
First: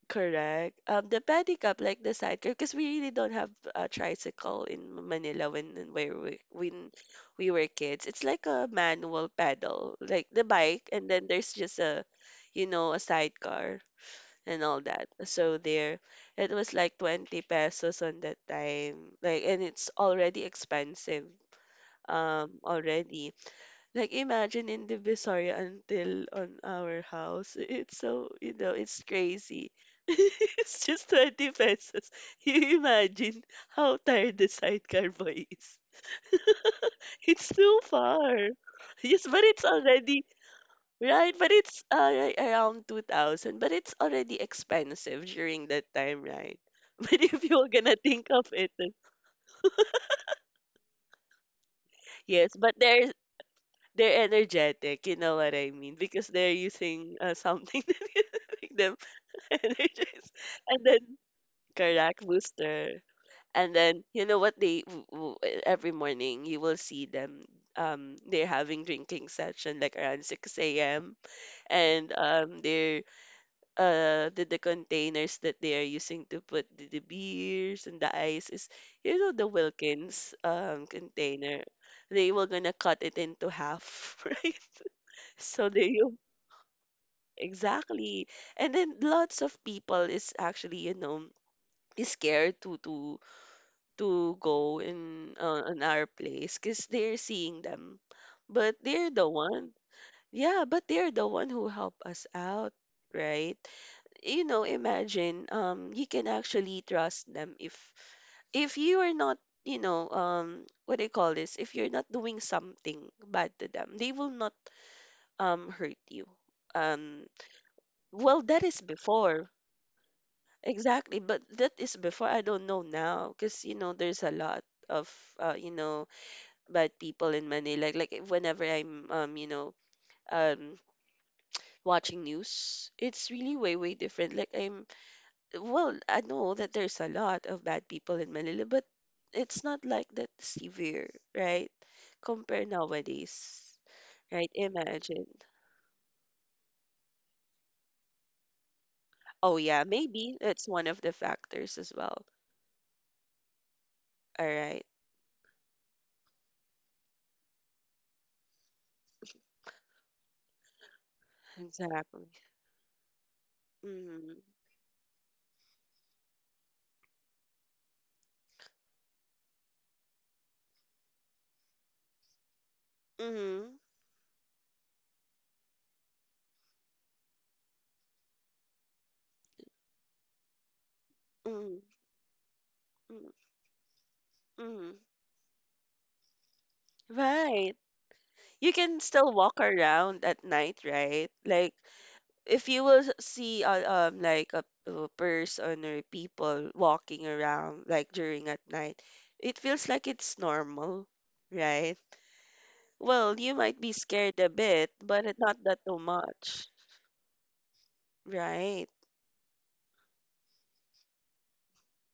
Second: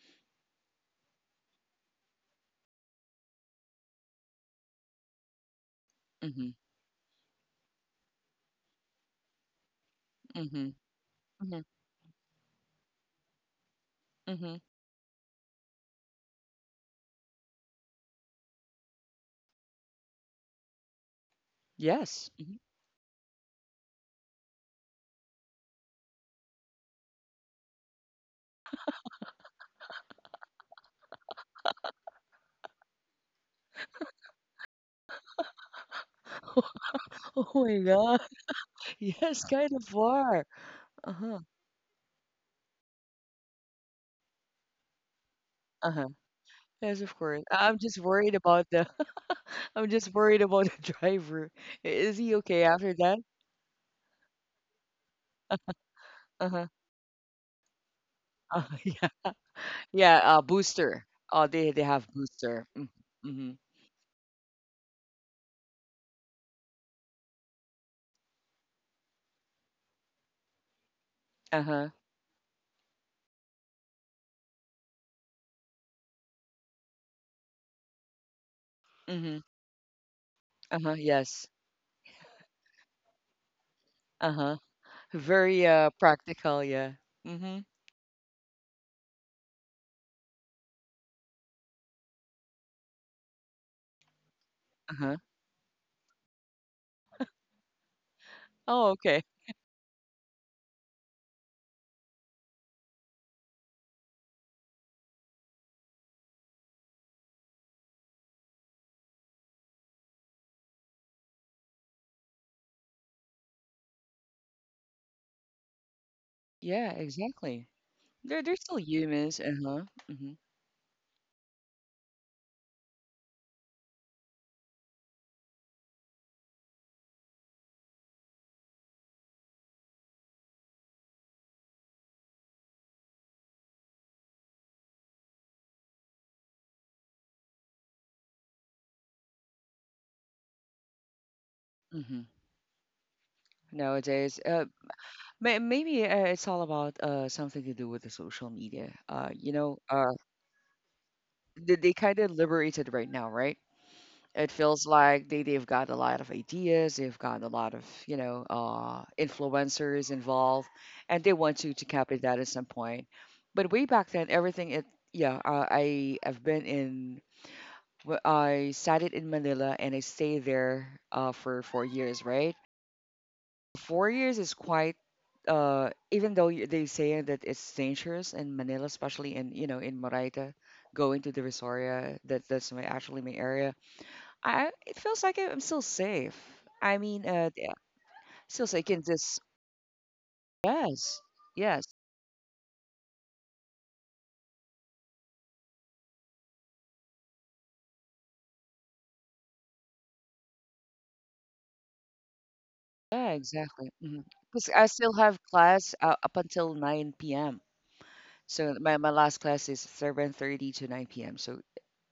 Speaker 2: correct. The pedicab, like the sidecar, because we really don't have a tricycle in Manila when— where we
Speaker 1: Mhm,
Speaker 2: when we were kids. It's like a manual pedal, like the
Speaker 1: mhm,
Speaker 2: bike, and then there's
Speaker 1: mhm,
Speaker 2: just a, you know, a sidecar
Speaker 1: mhm.
Speaker 2: and all that. So there, it was like 20 pesos on that time. Like, and it's already expensive
Speaker 1: Yes. Mhm.
Speaker 2: already. Like, imagine in the Divisoria until on our house. It's so, you know, it's crazy. It's just 20 pesos. You imagine how tired the sidecar boy is. It's
Speaker 1: Oh
Speaker 2: too
Speaker 1: my god.
Speaker 2: far. Yes, but
Speaker 1: Yes,
Speaker 2: it's
Speaker 1: kind of
Speaker 2: already—
Speaker 1: are.
Speaker 2: right,
Speaker 1: Uh-huh,
Speaker 2: but it's right around 2000, but it's already expensive during that
Speaker 1: uh-huh.
Speaker 2: time, right?
Speaker 1: Yes, of
Speaker 2: But if
Speaker 1: course.
Speaker 2: you're
Speaker 1: I'm
Speaker 2: gonna
Speaker 1: just
Speaker 2: think
Speaker 1: worried
Speaker 2: of
Speaker 1: about
Speaker 2: it,
Speaker 1: the
Speaker 2: then—
Speaker 1: I'm just worried about the driver. Is he
Speaker 2: yes,
Speaker 1: okay
Speaker 2: but
Speaker 1: after that?
Speaker 2: they're energetic, you know what I mean? Because they're
Speaker 1: Uh-huh.
Speaker 2: using something to make them
Speaker 1: Yeah. Yeah,
Speaker 2: energized. And then
Speaker 1: booster. Oh, they have
Speaker 2: correct,
Speaker 1: booster. Mm.
Speaker 2: booster.
Speaker 1: Mhm.
Speaker 2: And then you know what they every morning you will see them, they're having drinking session like around 6 a.m.
Speaker 1: Uh-huh.
Speaker 2: and they're the containers that they are using to put the beers and the ice is, you know,
Speaker 1: Mhm.
Speaker 2: the Wilkins
Speaker 1: Uh-huh. Yes.
Speaker 2: container. They were gonna cut it into half,
Speaker 1: Uh-huh.
Speaker 2: right?
Speaker 1: Very,
Speaker 2: So they u-
Speaker 1: practical, yeah. Mhm.
Speaker 2: exactly. And then lots of people is actually, you know, is scared to go
Speaker 1: Uh-huh.
Speaker 2: in on our place because they're seeing them, but
Speaker 1: Oh,
Speaker 2: they're
Speaker 1: okay.
Speaker 2: the one— yeah, but they're the one who help us out, right? You know, imagine, you can actually trust them, if you are not, you know, what do you call this? If you're not doing something bad to them, they will not hurt you.
Speaker 1: Yeah,
Speaker 2: Um
Speaker 1: exactly.
Speaker 2: well,
Speaker 1: They're
Speaker 2: that
Speaker 1: still
Speaker 2: is
Speaker 1: humans,
Speaker 2: before.
Speaker 1: uh-huh. Mhm.
Speaker 2: Exactly, but that is before. I don't know now because, you know, there's a lot of, you know bad people in Manila. Like whenever I'm, um watching news, it's really way way different. Like, I'm— well, I know that there's a lot of bad people in Manila, but it's not like that severe, right?
Speaker 1: Mhm.
Speaker 2: Compare nowadays,
Speaker 1: Nowadays,
Speaker 2: right? Imagine.
Speaker 1: maybe, it's all about, something to do with the social media. Uh, you
Speaker 2: Oh
Speaker 1: know,
Speaker 2: yeah,
Speaker 1: uh,
Speaker 2: maybe that's one of the factors
Speaker 1: they,
Speaker 2: as
Speaker 1: they kind
Speaker 2: well.
Speaker 1: of liberated right now, right?
Speaker 2: All
Speaker 1: It
Speaker 2: right,
Speaker 1: feels like they've got a lot of ideas, they've got a lot of, influencers involved, and they want to copy
Speaker 2: exactly.
Speaker 1: that at some point. But way back then,
Speaker 2: Mm-hmm.
Speaker 1: everything it yeah, I've been in. I studied in Manila and I stayed there, for 4 years, right?
Speaker 2: Mm-hmm.
Speaker 1: 4 years is quite, even though, they say that it's dangerous in Manila, especially in, you know, in Moraita, going to the
Speaker 2: Mm-hmm.
Speaker 1: Visoria, that, that's my actually
Speaker 2: Mm-hmm.
Speaker 1: my area. I
Speaker 2: Mm-hmm.
Speaker 1: It feels like I'm still safe. I mean,
Speaker 2: Right.
Speaker 1: yeah, still
Speaker 2: You
Speaker 1: safe
Speaker 2: can
Speaker 1: in
Speaker 2: still
Speaker 1: this.
Speaker 2: walk around at night,
Speaker 1: Yes,
Speaker 2: right? Like
Speaker 1: yes,
Speaker 2: if you will see like a person or people walking around like during at night, it feels like it's normal, right?
Speaker 1: yeah,
Speaker 2: Well, you might
Speaker 1: exactly.
Speaker 2: be scared a
Speaker 1: Because I
Speaker 2: bit,
Speaker 1: still
Speaker 2: but it—
Speaker 1: have
Speaker 2: not that
Speaker 1: class,
Speaker 2: too
Speaker 1: up
Speaker 2: much,
Speaker 1: until 9 p.m. So
Speaker 2: right?
Speaker 1: my last class is 7:30 to 9 p.m. So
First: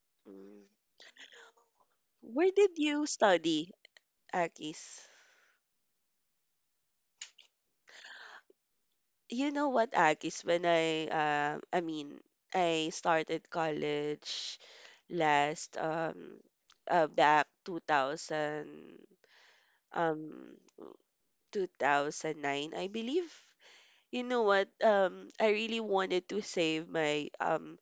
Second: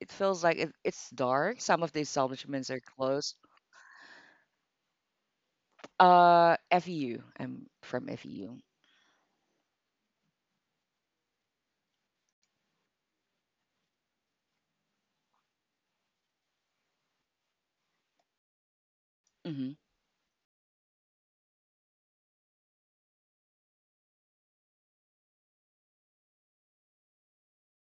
Speaker 1: it feels like,
Speaker 2: Mm.
Speaker 1: it's dark. Some of the
Speaker 2: Where
Speaker 1: establishments
Speaker 2: did
Speaker 1: are
Speaker 2: you
Speaker 1: closed.
Speaker 2: study, Akis?
Speaker 1: FEU. I'm from FEU.
Speaker 2: You know what, Akis? When I, I mean, I started college last, back 2000,
Speaker 1: Mm-hmm.
Speaker 2: um 2009, I believe. You know what? I really wanted to save my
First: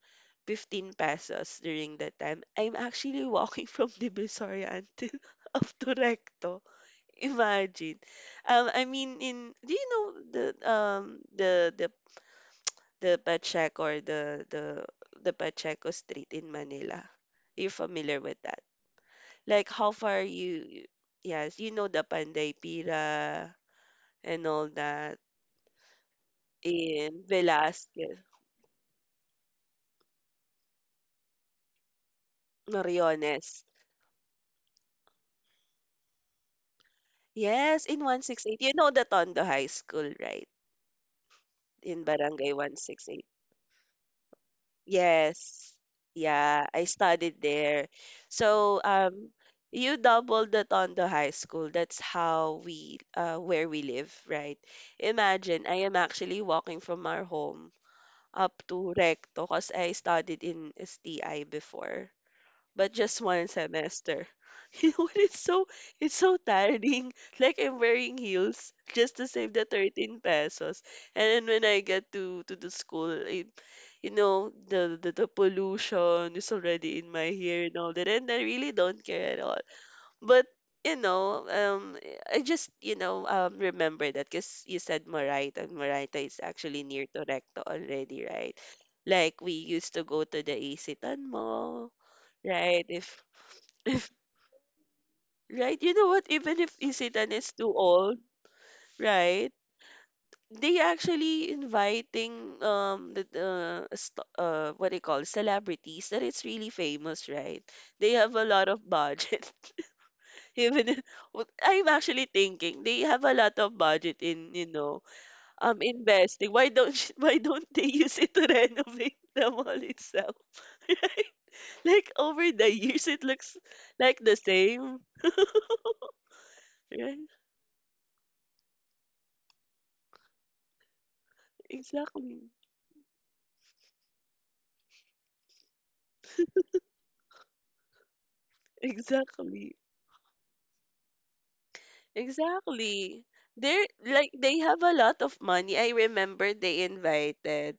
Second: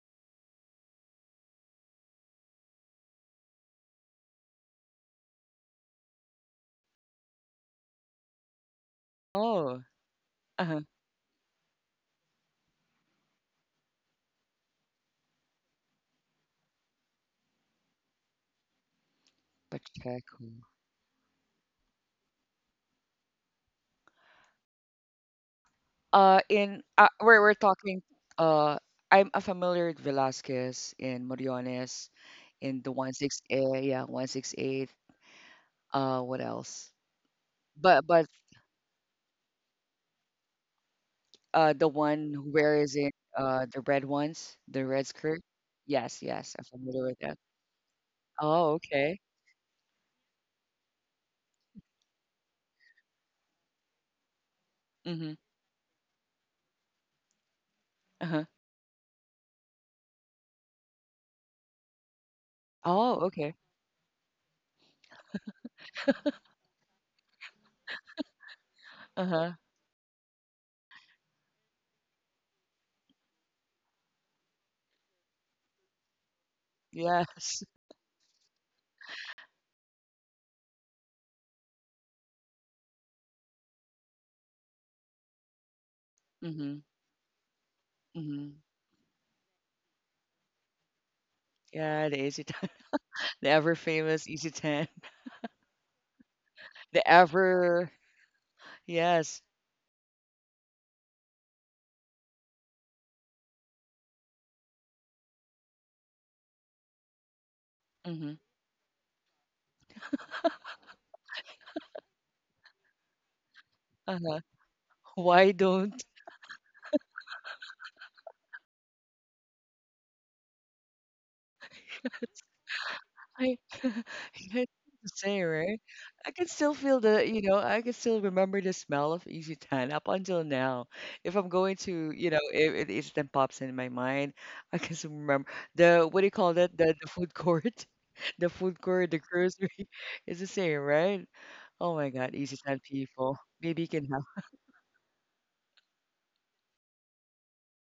Speaker 2: 15 pesos during that time. I'm actually walking from Divisoria until up to Recto. Imagine. I mean, in— do
Speaker 1: Oh,
Speaker 2: you know the,
Speaker 1: uh-huh.
Speaker 2: the the the Pacheco, or the Pacheco Street in Manila? You're familiar with that? Like, how far
Speaker 1: Pacheco.
Speaker 2: you? Yes, you know the Panday Pira and all that.
Speaker 1: In,
Speaker 2: In
Speaker 1: we're talking.
Speaker 2: Velasquez,
Speaker 1: Uh, I'm, familiar with Velasquez in Moriones in the one six
Speaker 2: Moriones.
Speaker 1: eight. Yeah, 168. What else?
Speaker 2: Yes, in
Speaker 1: But,
Speaker 2: 168. You know the Tondo High School, right?
Speaker 1: the
Speaker 2: In
Speaker 1: one who
Speaker 2: Barangay
Speaker 1: wears in,
Speaker 2: 168.
Speaker 1: uh, the red ones, the red skirt.
Speaker 2: Yes.
Speaker 1: Yes, yes, I'm
Speaker 2: Yeah, I
Speaker 1: familiar with that.
Speaker 2: studied there.
Speaker 1: Oh,
Speaker 2: So,
Speaker 1: okay.
Speaker 2: you doubled the Tondo High School. That's how we, where we live, right?
Speaker 1: Mm-hmm.
Speaker 2: Imagine, I am actually walking from our home
Speaker 1: Uh-huh.
Speaker 2: up to Recto because I studied in STI before, but
Speaker 1: Oh,
Speaker 2: just one
Speaker 1: okay.
Speaker 2: semester. You know what? It's so— it's so tiring. Like, I'm wearing heels just to
Speaker 1: Uh-huh.
Speaker 2: save the 13 pesos. And then when I get to the school, it, you know, the, the pollution is already in my
Speaker 1: Yes.
Speaker 2: hair and all that, and I really don't care at all. But, you know, I just, remember that, because you said Marayta, and Marayta is
Speaker 1: Mm-hmm.
Speaker 2: actually near to Recto already,
Speaker 1: Mm-hmm.
Speaker 2: right? Like, we used to go to the Isitan Mall,
Speaker 1: Yeah, the easy.
Speaker 2: right? If
Speaker 1: The ever
Speaker 2: if—
Speaker 1: famous Easy 10.
Speaker 2: right, you know what? Even if
Speaker 1: The
Speaker 2: Isitan is too
Speaker 1: ever,
Speaker 2: old,
Speaker 1: yes.
Speaker 2: right? They actually inviting the, what they call, celebrities that it's really famous, right? They
Speaker 1: Mhm.
Speaker 2: have a lot of budget. Even if— what I'm actually thinking, they have a lot of budget
Speaker 1: Uh-huh.
Speaker 2: in, you know,
Speaker 1: Why don't
Speaker 2: investing. Why don't why don't they use it to renovate the mall itself? Right? Like, over the years, it
Speaker 1: I
Speaker 2: looks like the
Speaker 1: it's
Speaker 2: same.
Speaker 1: the same, right? I can still feel the,
Speaker 2: Right?
Speaker 1: I can still remember the smell of Easy 10 up until now. If I'm going to,
Speaker 2: Exactly.
Speaker 1: if it Easy 10 pops in my mind, I can still remember the, what do you call that? The food court. The food court, the grocery.
Speaker 2: Exactly.
Speaker 1: It's the same, right? Oh my God, Easy 10
Speaker 2: Exactly.
Speaker 1: people. Maybe you
Speaker 2: They're
Speaker 1: can
Speaker 2: like,
Speaker 1: have.
Speaker 2: they have a lot of money. I remember they invited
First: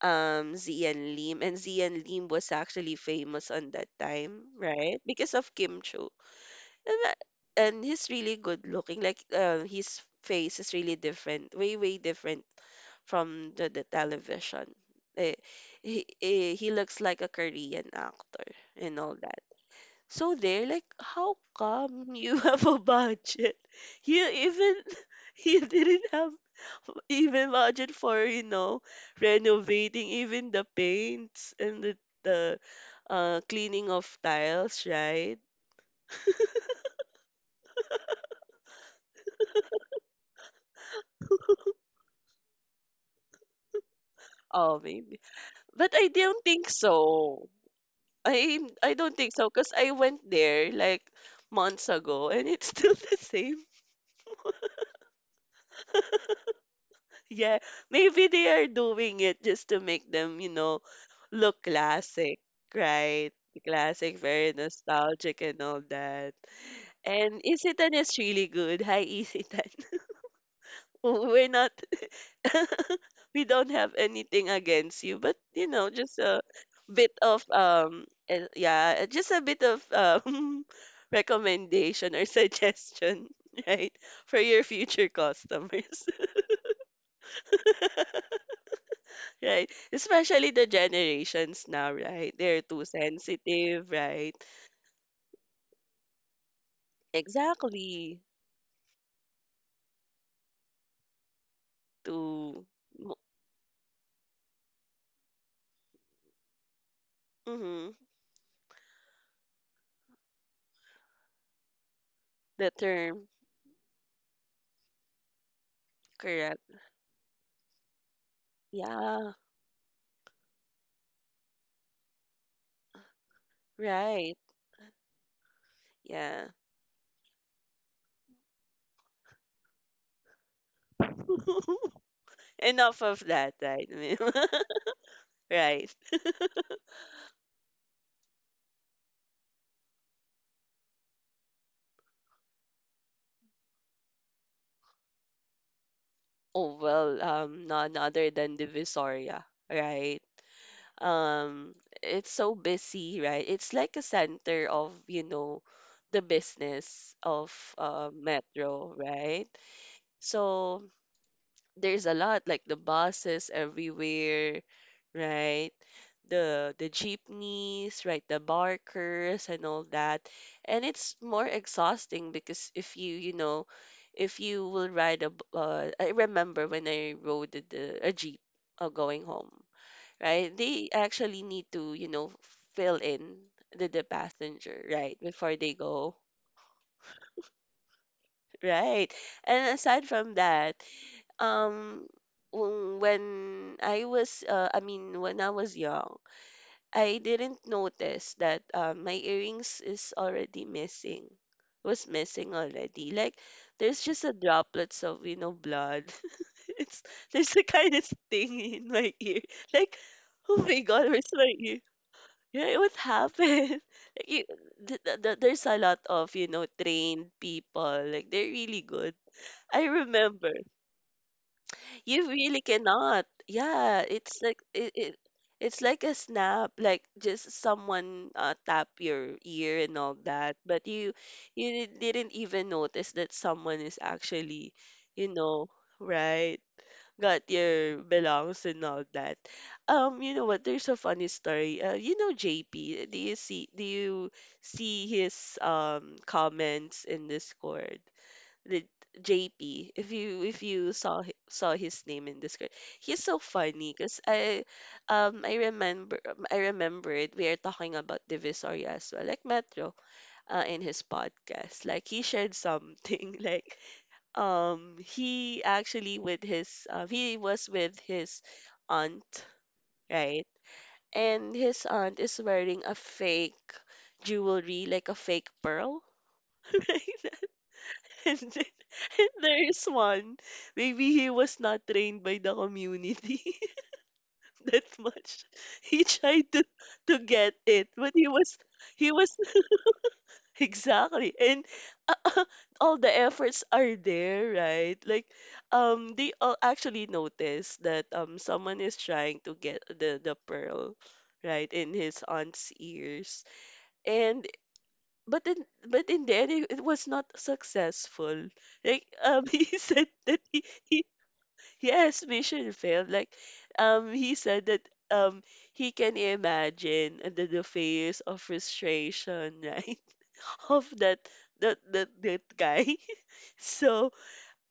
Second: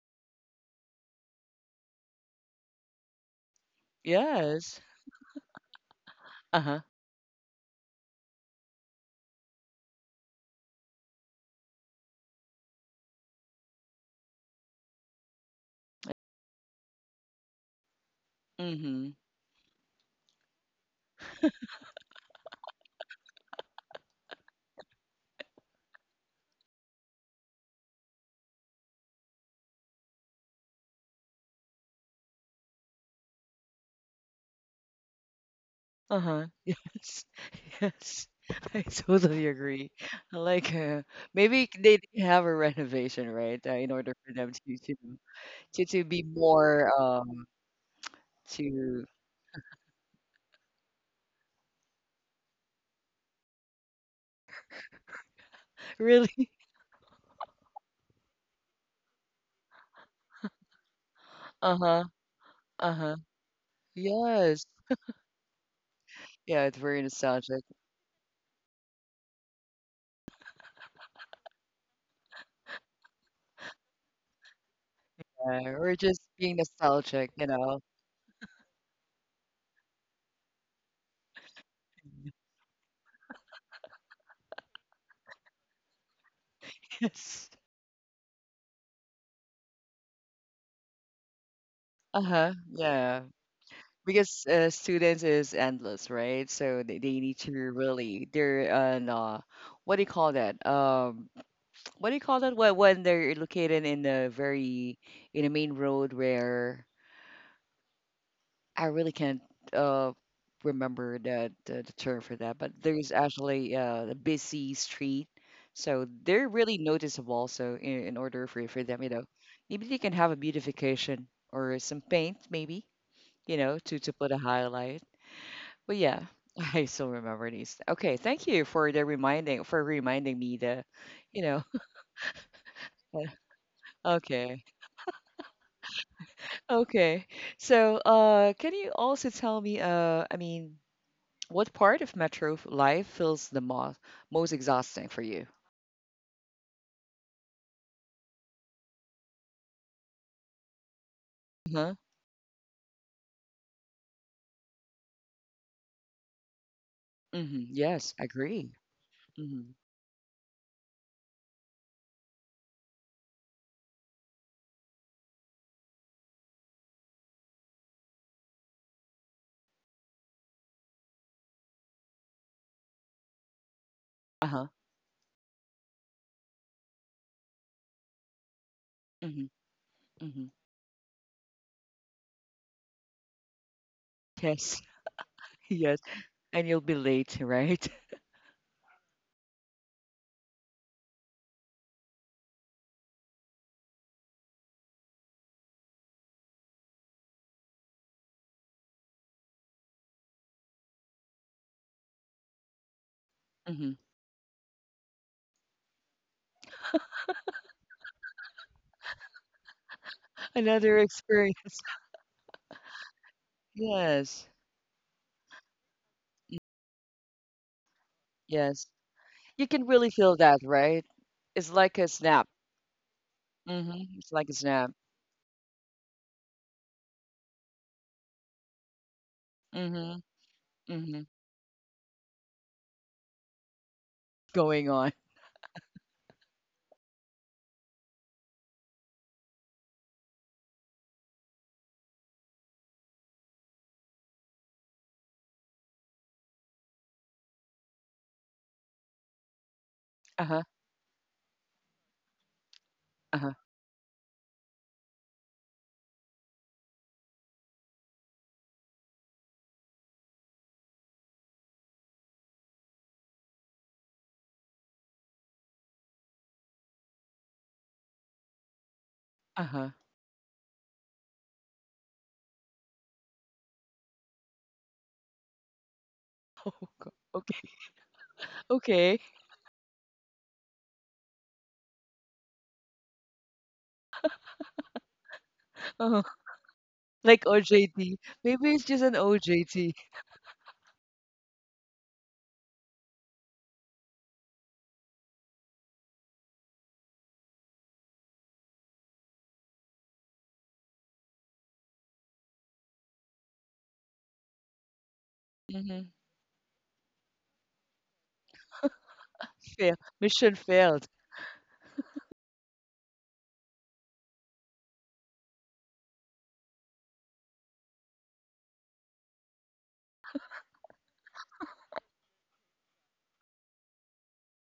Speaker 2: Zian Lim, and Zian Lim was actually famous on that time,
Speaker 1: Yes.
Speaker 2: right? Because of Kim Chu.
Speaker 1: Uh-huh.
Speaker 2: And that— and he's really good looking. Like, his face is really different, way way different from the television. Eh, he looks like a Korean actor and
Speaker 1: Mm-hmm.
Speaker 2: all that. So they're like, how come you have a budget? You even you didn't have even budget for, you know, renovating even the paints and the cleaning of tiles, right?
Speaker 1: Uh-huh. Yes. Yes. I totally agree. I Like, maybe they did have a renovation, right? In order for them to
Speaker 2: Oh,
Speaker 1: to
Speaker 2: maybe.
Speaker 1: to,
Speaker 2: But
Speaker 1: to
Speaker 2: I
Speaker 1: be
Speaker 2: don't think
Speaker 1: more,
Speaker 2: so. I
Speaker 1: to
Speaker 2: don't think so, because I went there like months ago and it's still the same.
Speaker 1: really.
Speaker 2: Yeah, maybe they are doing it just to make them, you know, look
Speaker 1: Uh-huh.
Speaker 2: classic,
Speaker 1: Uh-huh.
Speaker 2: right? Classic, very
Speaker 1: Yes.
Speaker 2: nostalgic and all that.
Speaker 1: Yeah, it's very
Speaker 2: And
Speaker 1: nostalgic.
Speaker 2: Isitan is really good. Hi, Isitan. We're not. We don't have anything against you, but you
Speaker 1: Yeah.
Speaker 2: know,
Speaker 1: We're
Speaker 2: just
Speaker 1: just
Speaker 2: a
Speaker 1: being
Speaker 2: bit
Speaker 1: nostalgic,
Speaker 2: of
Speaker 1: you know.
Speaker 2: yeah, just a bit of recommendation or suggestion, right, for your future customers,
Speaker 1: Yes.
Speaker 2: right? Especially the generations now, right?
Speaker 1: Uh-huh.
Speaker 2: They're too
Speaker 1: Yeah.
Speaker 2: sensitive, right?
Speaker 1: Because, students is endless, right? So they need to
Speaker 2: Exactly.
Speaker 1: really they're, no, what do you call that? What do you call that?
Speaker 2: To
Speaker 1: When they're located in a very, in a main road where
Speaker 2: mm-hmm,
Speaker 1: I really can't, uh remember the term for that,
Speaker 2: the
Speaker 1: but there's
Speaker 2: term,
Speaker 1: actually, a busy street, so they're
Speaker 2: correct?
Speaker 1: really noticeable. So in order for them,
Speaker 2: Yeah,
Speaker 1: maybe they can have a beautification or some paint, maybe, you know, to put
Speaker 2: right.
Speaker 1: a highlight. But yeah.
Speaker 2: Yeah.
Speaker 1: I still remember these. Okay, thank you for the reminding for reminding me the, you know.
Speaker 2: Enough of that, right?
Speaker 1: Okay.
Speaker 2: Right.
Speaker 1: Okay. So, can you also tell me, I mean, what part of metro, life feels the most exhausting for you?
Speaker 2: Oh well, none other than Divisoria, right? Um,
Speaker 1: Uh-huh.
Speaker 2: it's so busy, right? It's like a center of, you know, the business of
Speaker 1: hmm Yes, I agree.
Speaker 2: Metro, right?
Speaker 1: Hmm
Speaker 2: So there's a lot like the buses everywhere, right? The jeepneys, right? The barkers and all that. And it's more exhausting because if you, you know, if you
Speaker 1: Uh-huh.
Speaker 2: will ride I remember when I rode a jeep going
Speaker 1: hmm
Speaker 2: home,
Speaker 1: hmm
Speaker 2: right? They actually need to, you know, fill in the
Speaker 1: Yes.
Speaker 2: passenger, right, before they
Speaker 1: Yes.
Speaker 2: go.
Speaker 1: And you'll be late, right?
Speaker 2: Right. And aside from that, um, when I was, I mean, when I was young, I didn't notice that my earrings is already missing, was missing already. Like,
Speaker 1: hmm
Speaker 2: there's just a droplets of, you know, blood. It's there's a kind of thing in my ear. Like, oh my
Speaker 1: Another
Speaker 2: God, where's
Speaker 1: experience.
Speaker 2: my ear? Yeah, what happened? Like, you,
Speaker 1: Yes.
Speaker 2: there's a lot of, you know, trained people. Like, they're really
Speaker 1: Yes.
Speaker 2: good.
Speaker 1: You can
Speaker 2: I
Speaker 1: really feel
Speaker 2: remember.
Speaker 1: that, right? It's like a
Speaker 2: You
Speaker 1: snap.
Speaker 2: really cannot.
Speaker 1: Hmm
Speaker 2: Yeah,
Speaker 1: It's
Speaker 2: it's
Speaker 1: like a
Speaker 2: like
Speaker 1: snap.
Speaker 2: it, it's like a snap, like just someone tap your ear and all
Speaker 1: Hmm
Speaker 2: that, but you
Speaker 1: hmm
Speaker 2: you didn't even notice that someone is actually,
Speaker 1: Going on.
Speaker 2: you know, right? Got your belongs and all that. You know what? There's a funny story. You know JP, do you see his comments in Discord? The JP. If you
Speaker 1: Uh-huh.
Speaker 2: if you saw saw his name in Discord, he's so
Speaker 1: Uh-huh.
Speaker 2: funny. Cause I I remember I remembered we are talking about Divisoria as well, like Metro, in his podcast. Like he shared something like he actually with his he was with his aunt,
Speaker 1: Uh-huh.
Speaker 2: right? And his aunt is wearing a fake jewelry, like a fake pearl, right?
Speaker 1: Okay.
Speaker 2: And then,
Speaker 1: Okay.
Speaker 2: and there is one. Maybe he was not trained by the community that much. He
Speaker 1: Uh-huh.
Speaker 2: tried to
Speaker 1: Like
Speaker 2: get it, but
Speaker 1: OJT.
Speaker 2: he was
Speaker 1: Maybe it's just
Speaker 2: he
Speaker 1: an
Speaker 2: was
Speaker 1: OJT.
Speaker 2: exactly. And uh, all the efforts are there, right? Like they all actually notice that someone is trying to get the pearl right in his aunt's ears. And but in but
Speaker 1: Mm-hmm.
Speaker 2: in the end it was not successful like he
Speaker 1: Fail.
Speaker 2: said that
Speaker 1: Mission
Speaker 2: he
Speaker 1: failed.
Speaker 2: yes, mission failed like he said that um he can imagine under the face of frustration, right, of that guy so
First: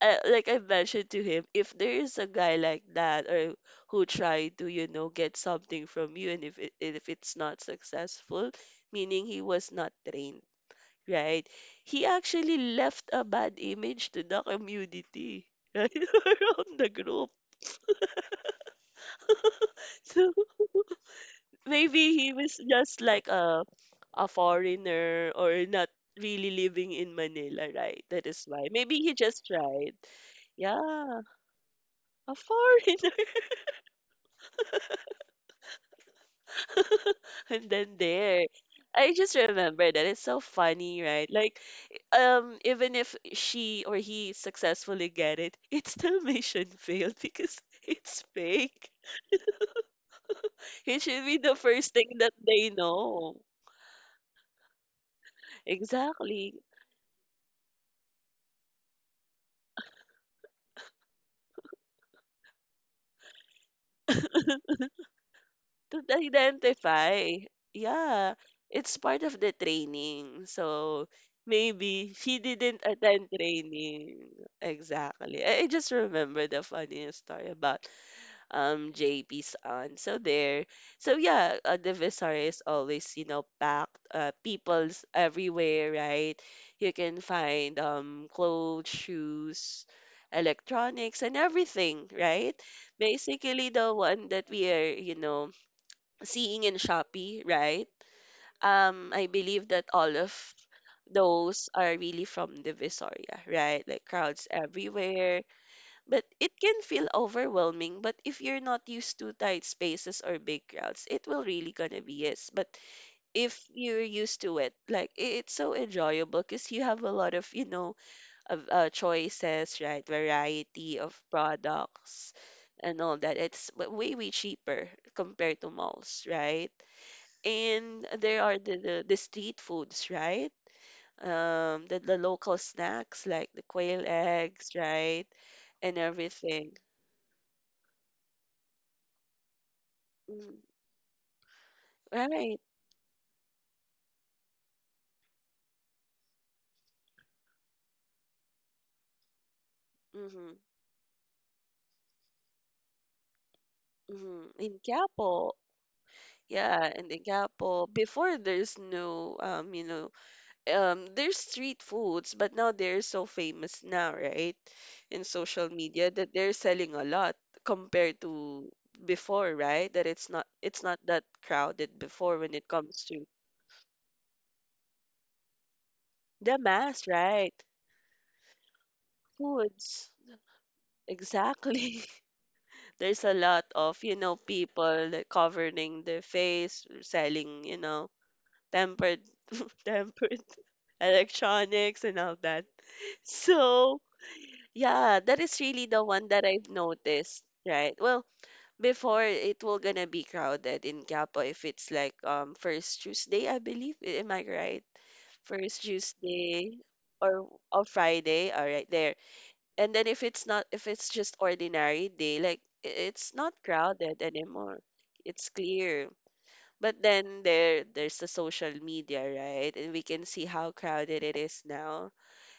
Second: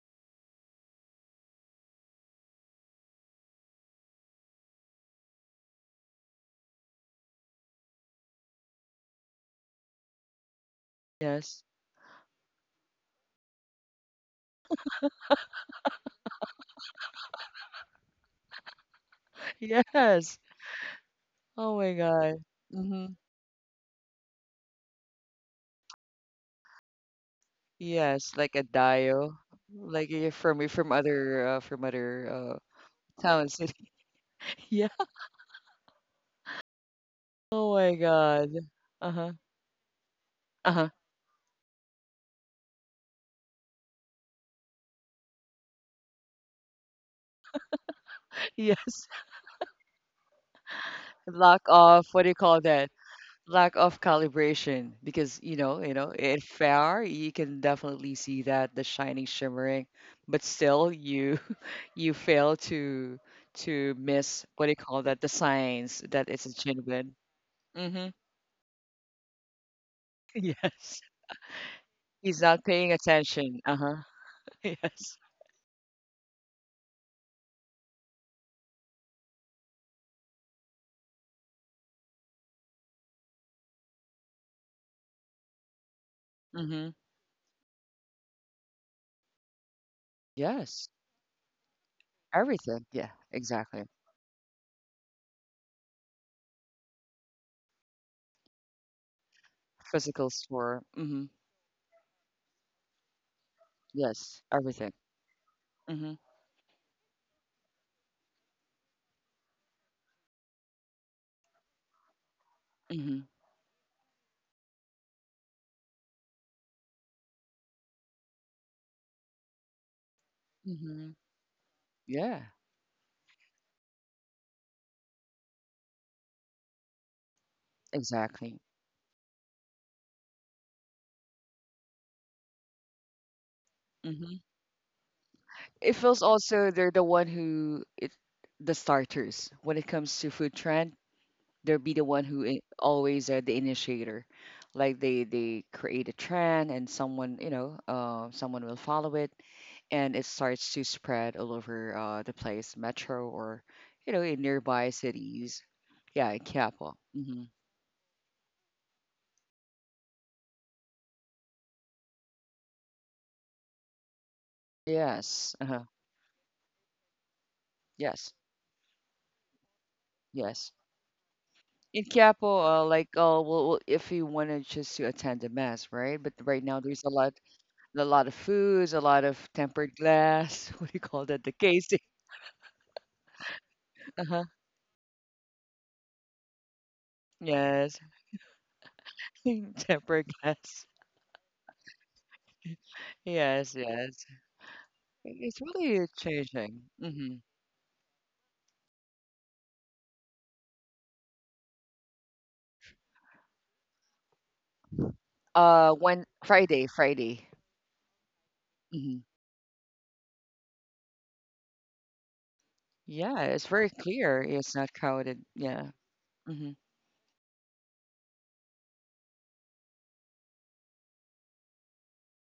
Speaker 2: like I mentioned to him if there is a guy like that or who tried to you know get something from you and if it's not successful, meaning he was not trained. Right.
Speaker 1: Yes.
Speaker 2: He actually left a bad image to the community, right? Around the group. So
Speaker 1: Yes. Oh my
Speaker 2: maybe he
Speaker 1: God.
Speaker 2: was just
Speaker 1: Mm-hmm.
Speaker 2: like a foreigner or not really living in Manila, right? That
Speaker 1: Yes,
Speaker 2: is
Speaker 1: like a
Speaker 2: why. Maybe he
Speaker 1: Dio.
Speaker 2: just tried.
Speaker 1: Like you're from you're
Speaker 2: Yeah,
Speaker 1: from other, from
Speaker 2: a
Speaker 1: other,
Speaker 2: foreigner.
Speaker 1: uh town city. Yeah.
Speaker 2: And
Speaker 1: Oh
Speaker 2: then
Speaker 1: my
Speaker 2: there.
Speaker 1: God.
Speaker 2: I
Speaker 1: Uh-huh.
Speaker 2: just remember that it's so
Speaker 1: Uh-huh.
Speaker 2: funny, right? Like, even if she or he successfully get it, it's still mission failed because it's fake.
Speaker 1: Yes.
Speaker 2: It should be the
Speaker 1: Lock
Speaker 2: first
Speaker 1: off.
Speaker 2: thing
Speaker 1: What do
Speaker 2: that
Speaker 1: you call
Speaker 2: they
Speaker 1: that?
Speaker 2: know.
Speaker 1: Lack of calibration, because you know in
Speaker 2: Exactly.
Speaker 1: fair you can definitely see that the shining shimmering, but still you you fail to miss, what do you call that, the signs
Speaker 2: To
Speaker 1: that it's a genuine.
Speaker 2: identify.
Speaker 1: Mm-hmm.
Speaker 2: Yeah. It's part of the training.
Speaker 1: Yes,
Speaker 2: So maybe she
Speaker 1: he's not
Speaker 2: didn't
Speaker 1: paying
Speaker 2: attend
Speaker 1: attention, uh-huh.
Speaker 2: training.
Speaker 1: Yes.
Speaker 2: Exactly. I just remember the funniest story about JP's aunt. So there. So yeah, the Visari is always, you know, packed. People's everywhere, right?
Speaker 1: Mm-hmm.
Speaker 2: You can find clothes, shoes,
Speaker 1: Yes,
Speaker 2: electronics and everything, right?
Speaker 1: everything, yeah,
Speaker 2: Basically
Speaker 1: exactly.
Speaker 2: the one that we are, you know, seeing in Shopee, right? I believe that all of
Speaker 1: Physical store. Mm-hmm.
Speaker 2: those are really from the Visoria, right? Like
Speaker 1: Yes,
Speaker 2: crowds
Speaker 1: everything.
Speaker 2: everywhere
Speaker 1: Mm-hmm.
Speaker 2: but it can feel overwhelming, but if you're not used to tight spaces or big crowds, it will really gonna be yes. But
Speaker 1: Mm-hmm.
Speaker 2: if you're used to it, like it's so enjoyable because you have a lot of, you know, of choices, right? Variety
Speaker 1: Mm-hmm.
Speaker 2: of products
Speaker 1: Yeah,
Speaker 2: and all that. It's way, way cheaper compared to malls, right? And there are
Speaker 1: exactly.
Speaker 2: the street foods, right? The local snacks like the quail
Speaker 1: Mm-hmm.
Speaker 2: eggs, right?
Speaker 1: It
Speaker 2: And
Speaker 1: feels
Speaker 2: everything.
Speaker 1: also they're the one who it, the starters when it comes to food
Speaker 2: Mm.
Speaker 1: trend. They'll be the one who,
Speaker 2: Right.
Speaker 1: always are the initiator. Like they create a trend and someone, someone will follow it, and it
Speaker 2: Mm-hmm.
Speaker 1: starts to spread all over, the place, metro or, in
Speaker 2: Mm-hmm. In
Speaker 1: nearby
Speaker 2: Quiapo.
Speaker 1: cities. Yeah, in
Speaker 2: Yeah,
Speaker 1: Quiapo.
Speaker 2: and in
Speaker 1: Hmm
Speaker 2: Quiapo, before there's no you know, there's street foods, but now they're so famous now, right? In
Speaker 1: Yes.
Speaker 2: social
Speaker 1: Uh-huh.
Speaker 2: media that they're selling a lot compared
Speaker 1: Yes.
Speaker 2: to before, right? That it's
Speaker 1: Yes.
Speaker 2: not that crowded
Speaker 1: In
Speaker 2: before when
Speaker 1: Quiapo,
Speaker 2: it comes
Speaker 1: like,
Speaker 2: to
Speaker 1: well, if you wanted just to attend the mass, right? But
Speaker 2: the
Speaker 1: right now
Speaker 2: mass,
Speaker 1: there's a lot.
Speaker 2: right?
Speaker 1: A lot of foods, a lot of tempered
Speaker 2: Foods.
Speaker 1: glass. What do you call that? The casing.
Speaker 2: Exactly. There's a lot of, you know,
Speaker 1: Uh-huh.
Speaker 2: people that covering their face, selling, you
Speaker 1: Yes.
Speaker 2: know, tempered
Speaker 1: Tempered
Speaker 2: tempered
Speaker 1: glass.
Speaker 2: electronics and all that.
Speaker 1: Yes,
Speaker 2: So,
Speaker 1: yes.
Speaker 2: yeah, that is
Speaker 1: It's
Speaker 2: really the
Speaker 1: really
Speaker 2: one that I've
Speaker 1: changing. Hmm
Speaker 2: noticed, right? Well, before it will gonna be crowded in Capo if it's like first Tuesday, I believe. Am I right? First
Speaker 1: When
Speaker 2: Tuesday
Speaker 1: Friday.
Speaker 2: or Friday, all right, there.
Speaker 1: Hmm
Speaker 2: And then if it's just ordinary day, like it's
Speaker 1: Yeah,
Speaker 2: not
Speaker 1: it's very
Speaker 2: crowded
Speaker 1: clear. It's
Speaker 2: anymore.
Speaker 1: not crowded.
Speaker 2: It's
Speaker 1: Yeah.
Speaker 2: clear.
Speaker 1: hmm
Speaker 2: But then there there's the social media, right? And we can see how crowded it is now.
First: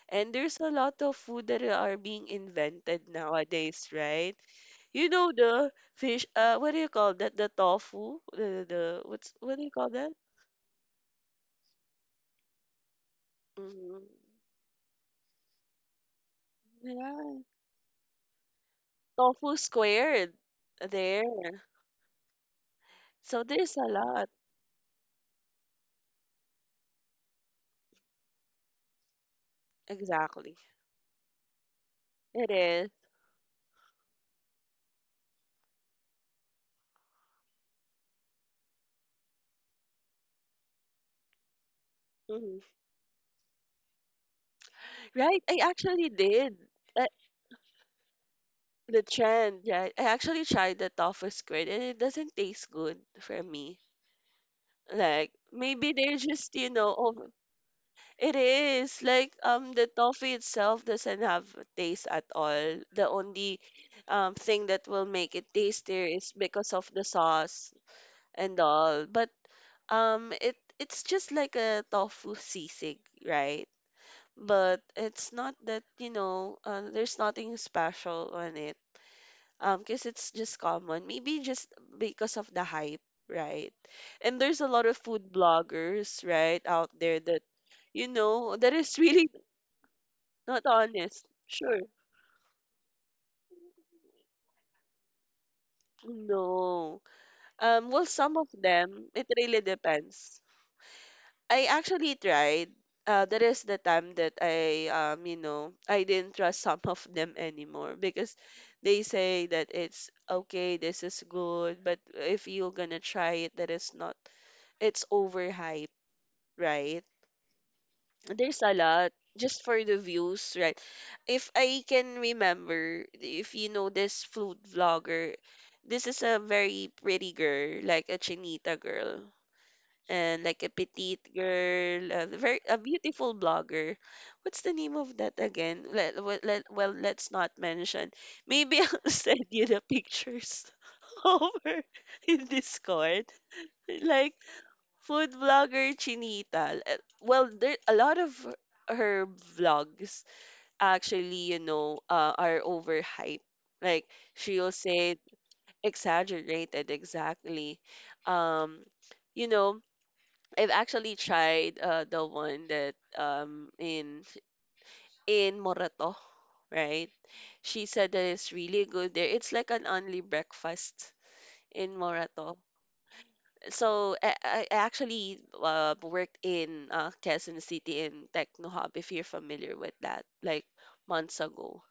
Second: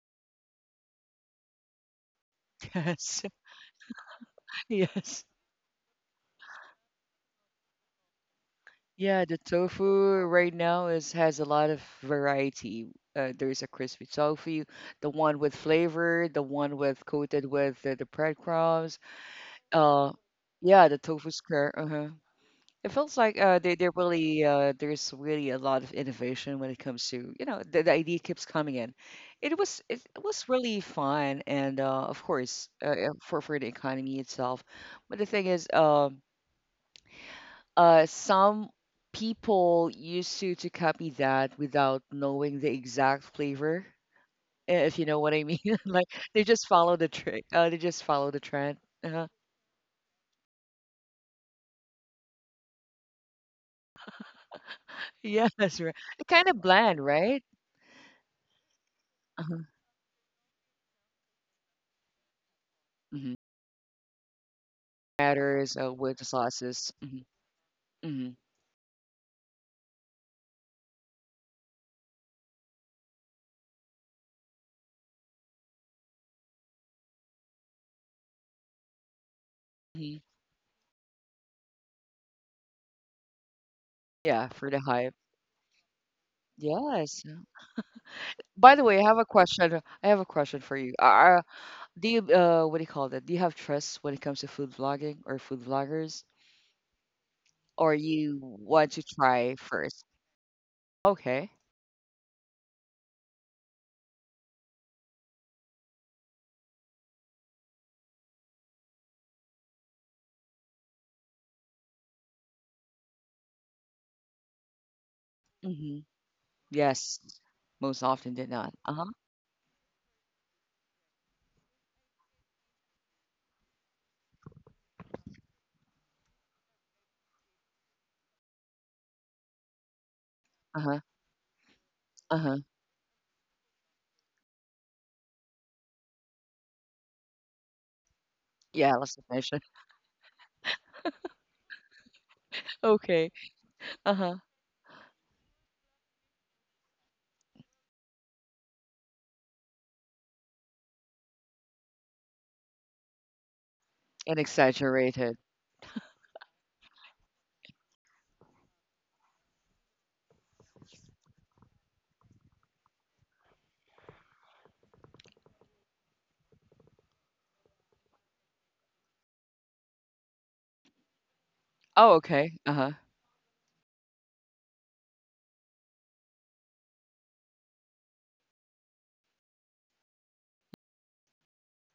Speaker 2: And there's a lot of food that are being invented
Speaker 1: Yes.
Speaker 2: nowadays, right? You
Speaker 1: Yes.
Speaker 2: know the fish what do you call that? The tofu? The
Speaker 1: Yeah,
Speaker 2: what's
Speaker 1: the
Speaker 2: what do you call that?
Speaker 1: tofu right now is has a lot of variety. There's a
Speaker 2: Mm,
Speaker 1: crispy tofu, the one with flavor, the one with
Speaker 2: yeah,
Speaker 1: coated with the breadcrumbs.
Speaker 2: tofu
Speaker 1: Uh,
Speaker 2: squared.
Speaker 1: yeah, the
Speaker 2: There.
Speaker 1: tofu square. Uh-huh. It feels like
Speaker 2: So
Speaker 1: uh, they
Speaker 2: there's
Speaker 1: they
Speaker 2: a lot.
Speaker 1: really there's really a lot of innovation when it comes to you know the idea keeps coming in. It was
Speaker 2: Exactly.
Speaker 1: really fun and of
Speaker 2: It
Speaker 1: course
Speaker 2: is.
Speaker 1: for the economy itself. But the thing is, some people used to copy that without knowing
Speaker 2: Mhm.
Speaker 1: the exact flavor, if you know what I
Speaker 2: Right?
Speaker 1: mean.
Speaker 2: I
Speaker 1: Like
Speaker 2: actually
Speaker 1: they
Speaker 2: did.
Speaker 1: just follow the
Speaker 2: I,
Speaker 1: trick. They just follow the trend.
Speaker 2: The
Speaker 1: Uh-huh.
Speaker 2: trend, yeah. I actually tried the tofu squid and it doesn't taste good for me. Like
Speaker 1: Yeah, that's
Speaker 2: maybe
Speaker 1: right.
Speaker 2: they're
Speaker 1: It kind
Speaker 2: just,
Speaker 1: of
Speaker 2: you know,
Speaker 1: bland,
Speaker 2: over
Speaker 1: right?
Speaker 2: it is like
Speaker 1: Uh-huh.
Speaker 2: the tofu itself doesn't have a taste at all. The
Speaker 1: Mhm.
Speaker 2: only thing that will make it
Speaker 1: Batters
Speaker 2: tastier
Speaker 1: with the
Speaker 2: is because
Speaker 1: sauces.
Speaker 2: of the sauce
Speaker 1: Hmm
Speaker 2: and all. But um, it's just like a tofu sisig, right? But it's not that, you know, there's nothing special on it because
Speaker 1: hmm
Speaker 2: it's just common maybe just because of the hype, right, and
Speaker 1: Yeah,
Speaker 2: there's
Speaker 1: for
Speaker 2: a
Speaker 1: the
Speaker 2: lot of
Speaker 1: hype.
Speaker 2: food bloggers, right, out there
Speaker 1: Yes.
Speaker 2: that you know
Speaker 1: By
Speaker 2: that
Speaker 1: the way,
Speaker 2: is
Speaker 1: I have a
Speaker 2: really
Speaker 1: question. I have a question
Speaker 2: not
Speaker 1: for you.
Speaker 2: honest, sure.
Speaker 1: Do you what do you call that? Do you have trust when it comes to food vlogging or food vloggers,
Speaker 2: No,
Speaker 1: or
Speaker 2: well,
Speaker 1: you
Speaker 2: some of
Speaker 1: want to
Speaker 2: them, it
Speaker 1: try
Speaker 2: really
Speaker 1: first?
Speaker 2: depends.
Speaker 1: Okay.
Speaker 2: I actually tried that is the time that I you know I didn't trust some of them anymore because they say that it's okay, this is good, but if you're gonna try it that is not, it's overhyped,
Speaker 1: Mm-hmm.
Speaker 2: right?
Speaker 1: Yes. Most often did
Speaker 2: There's
Speaker 1: not.
Speaker 2: a
Speaker 1: Uh-huh.
Speaker 2: lot just for the views, right? If I can remember, if you know this food vlogger, this is a very pretty girl, like a chinita girl, and like a
Speaker 1: Uh-huh.
Speaker 2: petite girl, a
Speaker 1: Uh-huh.
Speaker 2: very a beautiful blogger. What's the name of that again? Let's not mention. Maybe
Speaker 1: Yeah,
Speaker 2: I'll
Speaker 1: less
Speaker 2: send
Speaker 1: efficient.
Speaker 2: you the pictures over in
Speaker 1: Okay.
Speaker 2: Discord.
Speaker 1: Uh-huh.
Speaker 2: Like food vlogger Chinita. Well, there a lot of her vlogs actually, you know, are overhyped. Like
Speaker 1: And
Speaker 2: she'll say
Speaker 1: exaggerated.
Speaker 2: exaggerated, exactly. Um, you know, I've actually tried the one that in Morato, right? She said that it's really good there. It's like an only breakfast in
Speaker 1: Oh, okay.
Speaker 2: Morato.
Speaker 1: Uh-huh.
Speaker 2: So I actually worked in Quezon City in Techno Hub, if you're familiar with that, like months ago.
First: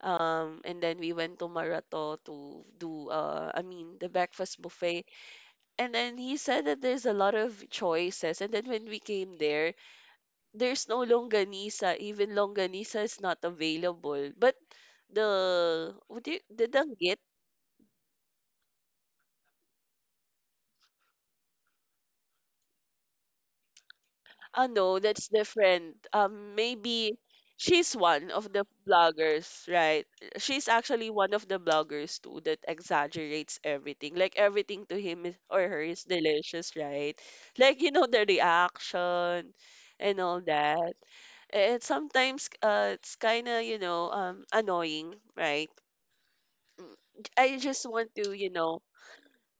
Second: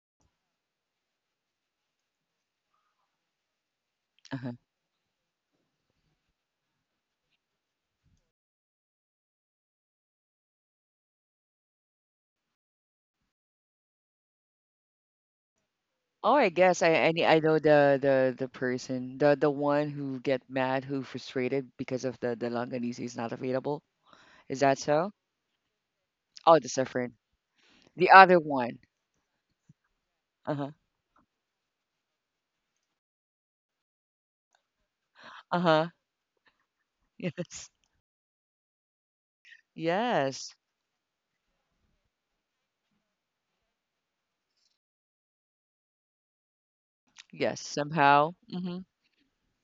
Speaker 2: And then we went to Marato to do, I mean, the
Speaker 1: Uh-huh.
Speaker 2: breakfast buffet. And then he said that there's a lot of choices. And then when we came there, there's no longanisa. Even longanisa is not available. But the, what do
Speaker 1: Oh,
Speaker 2: you,
Speaker 1: I
Speaker 2: the
Speaker 1: guess
Speaker 2: danggit,
Speaker 1: I know the the person, the one who get mad, who frustrated because of the longanisa is not available. Is
Speaker 2: oh
Speaker 1: that
Speaker 2: no,
Speaker 1: so?
Speaker 2: that's different.
Speaker 1: Oh, that's different.
Speaker 2: Maybe she's
Speaker 1: The
Speaker 2: one
Speaker 1: other
Speaker 2: of the
Speaker 1: one.
Speaker 2: bloggers, right? She's
Speaker 1: Uh-huh.
Speaker 2: actually one of the bloggers too that exaggerates everything. Like everything to him is, or her
Speaker 1: Uh-huh.
Speaker 2: is delicious, right? Like you know the reaction and all
Speaker 1: Yes. Yes.
Speaker 2: that. And sometimes it's kind of you know annoying, right? Mm,
Speaker 1: Yes.
Speaker 2: I just want
Speaker 1: Somehow.
Speaker 2: to you know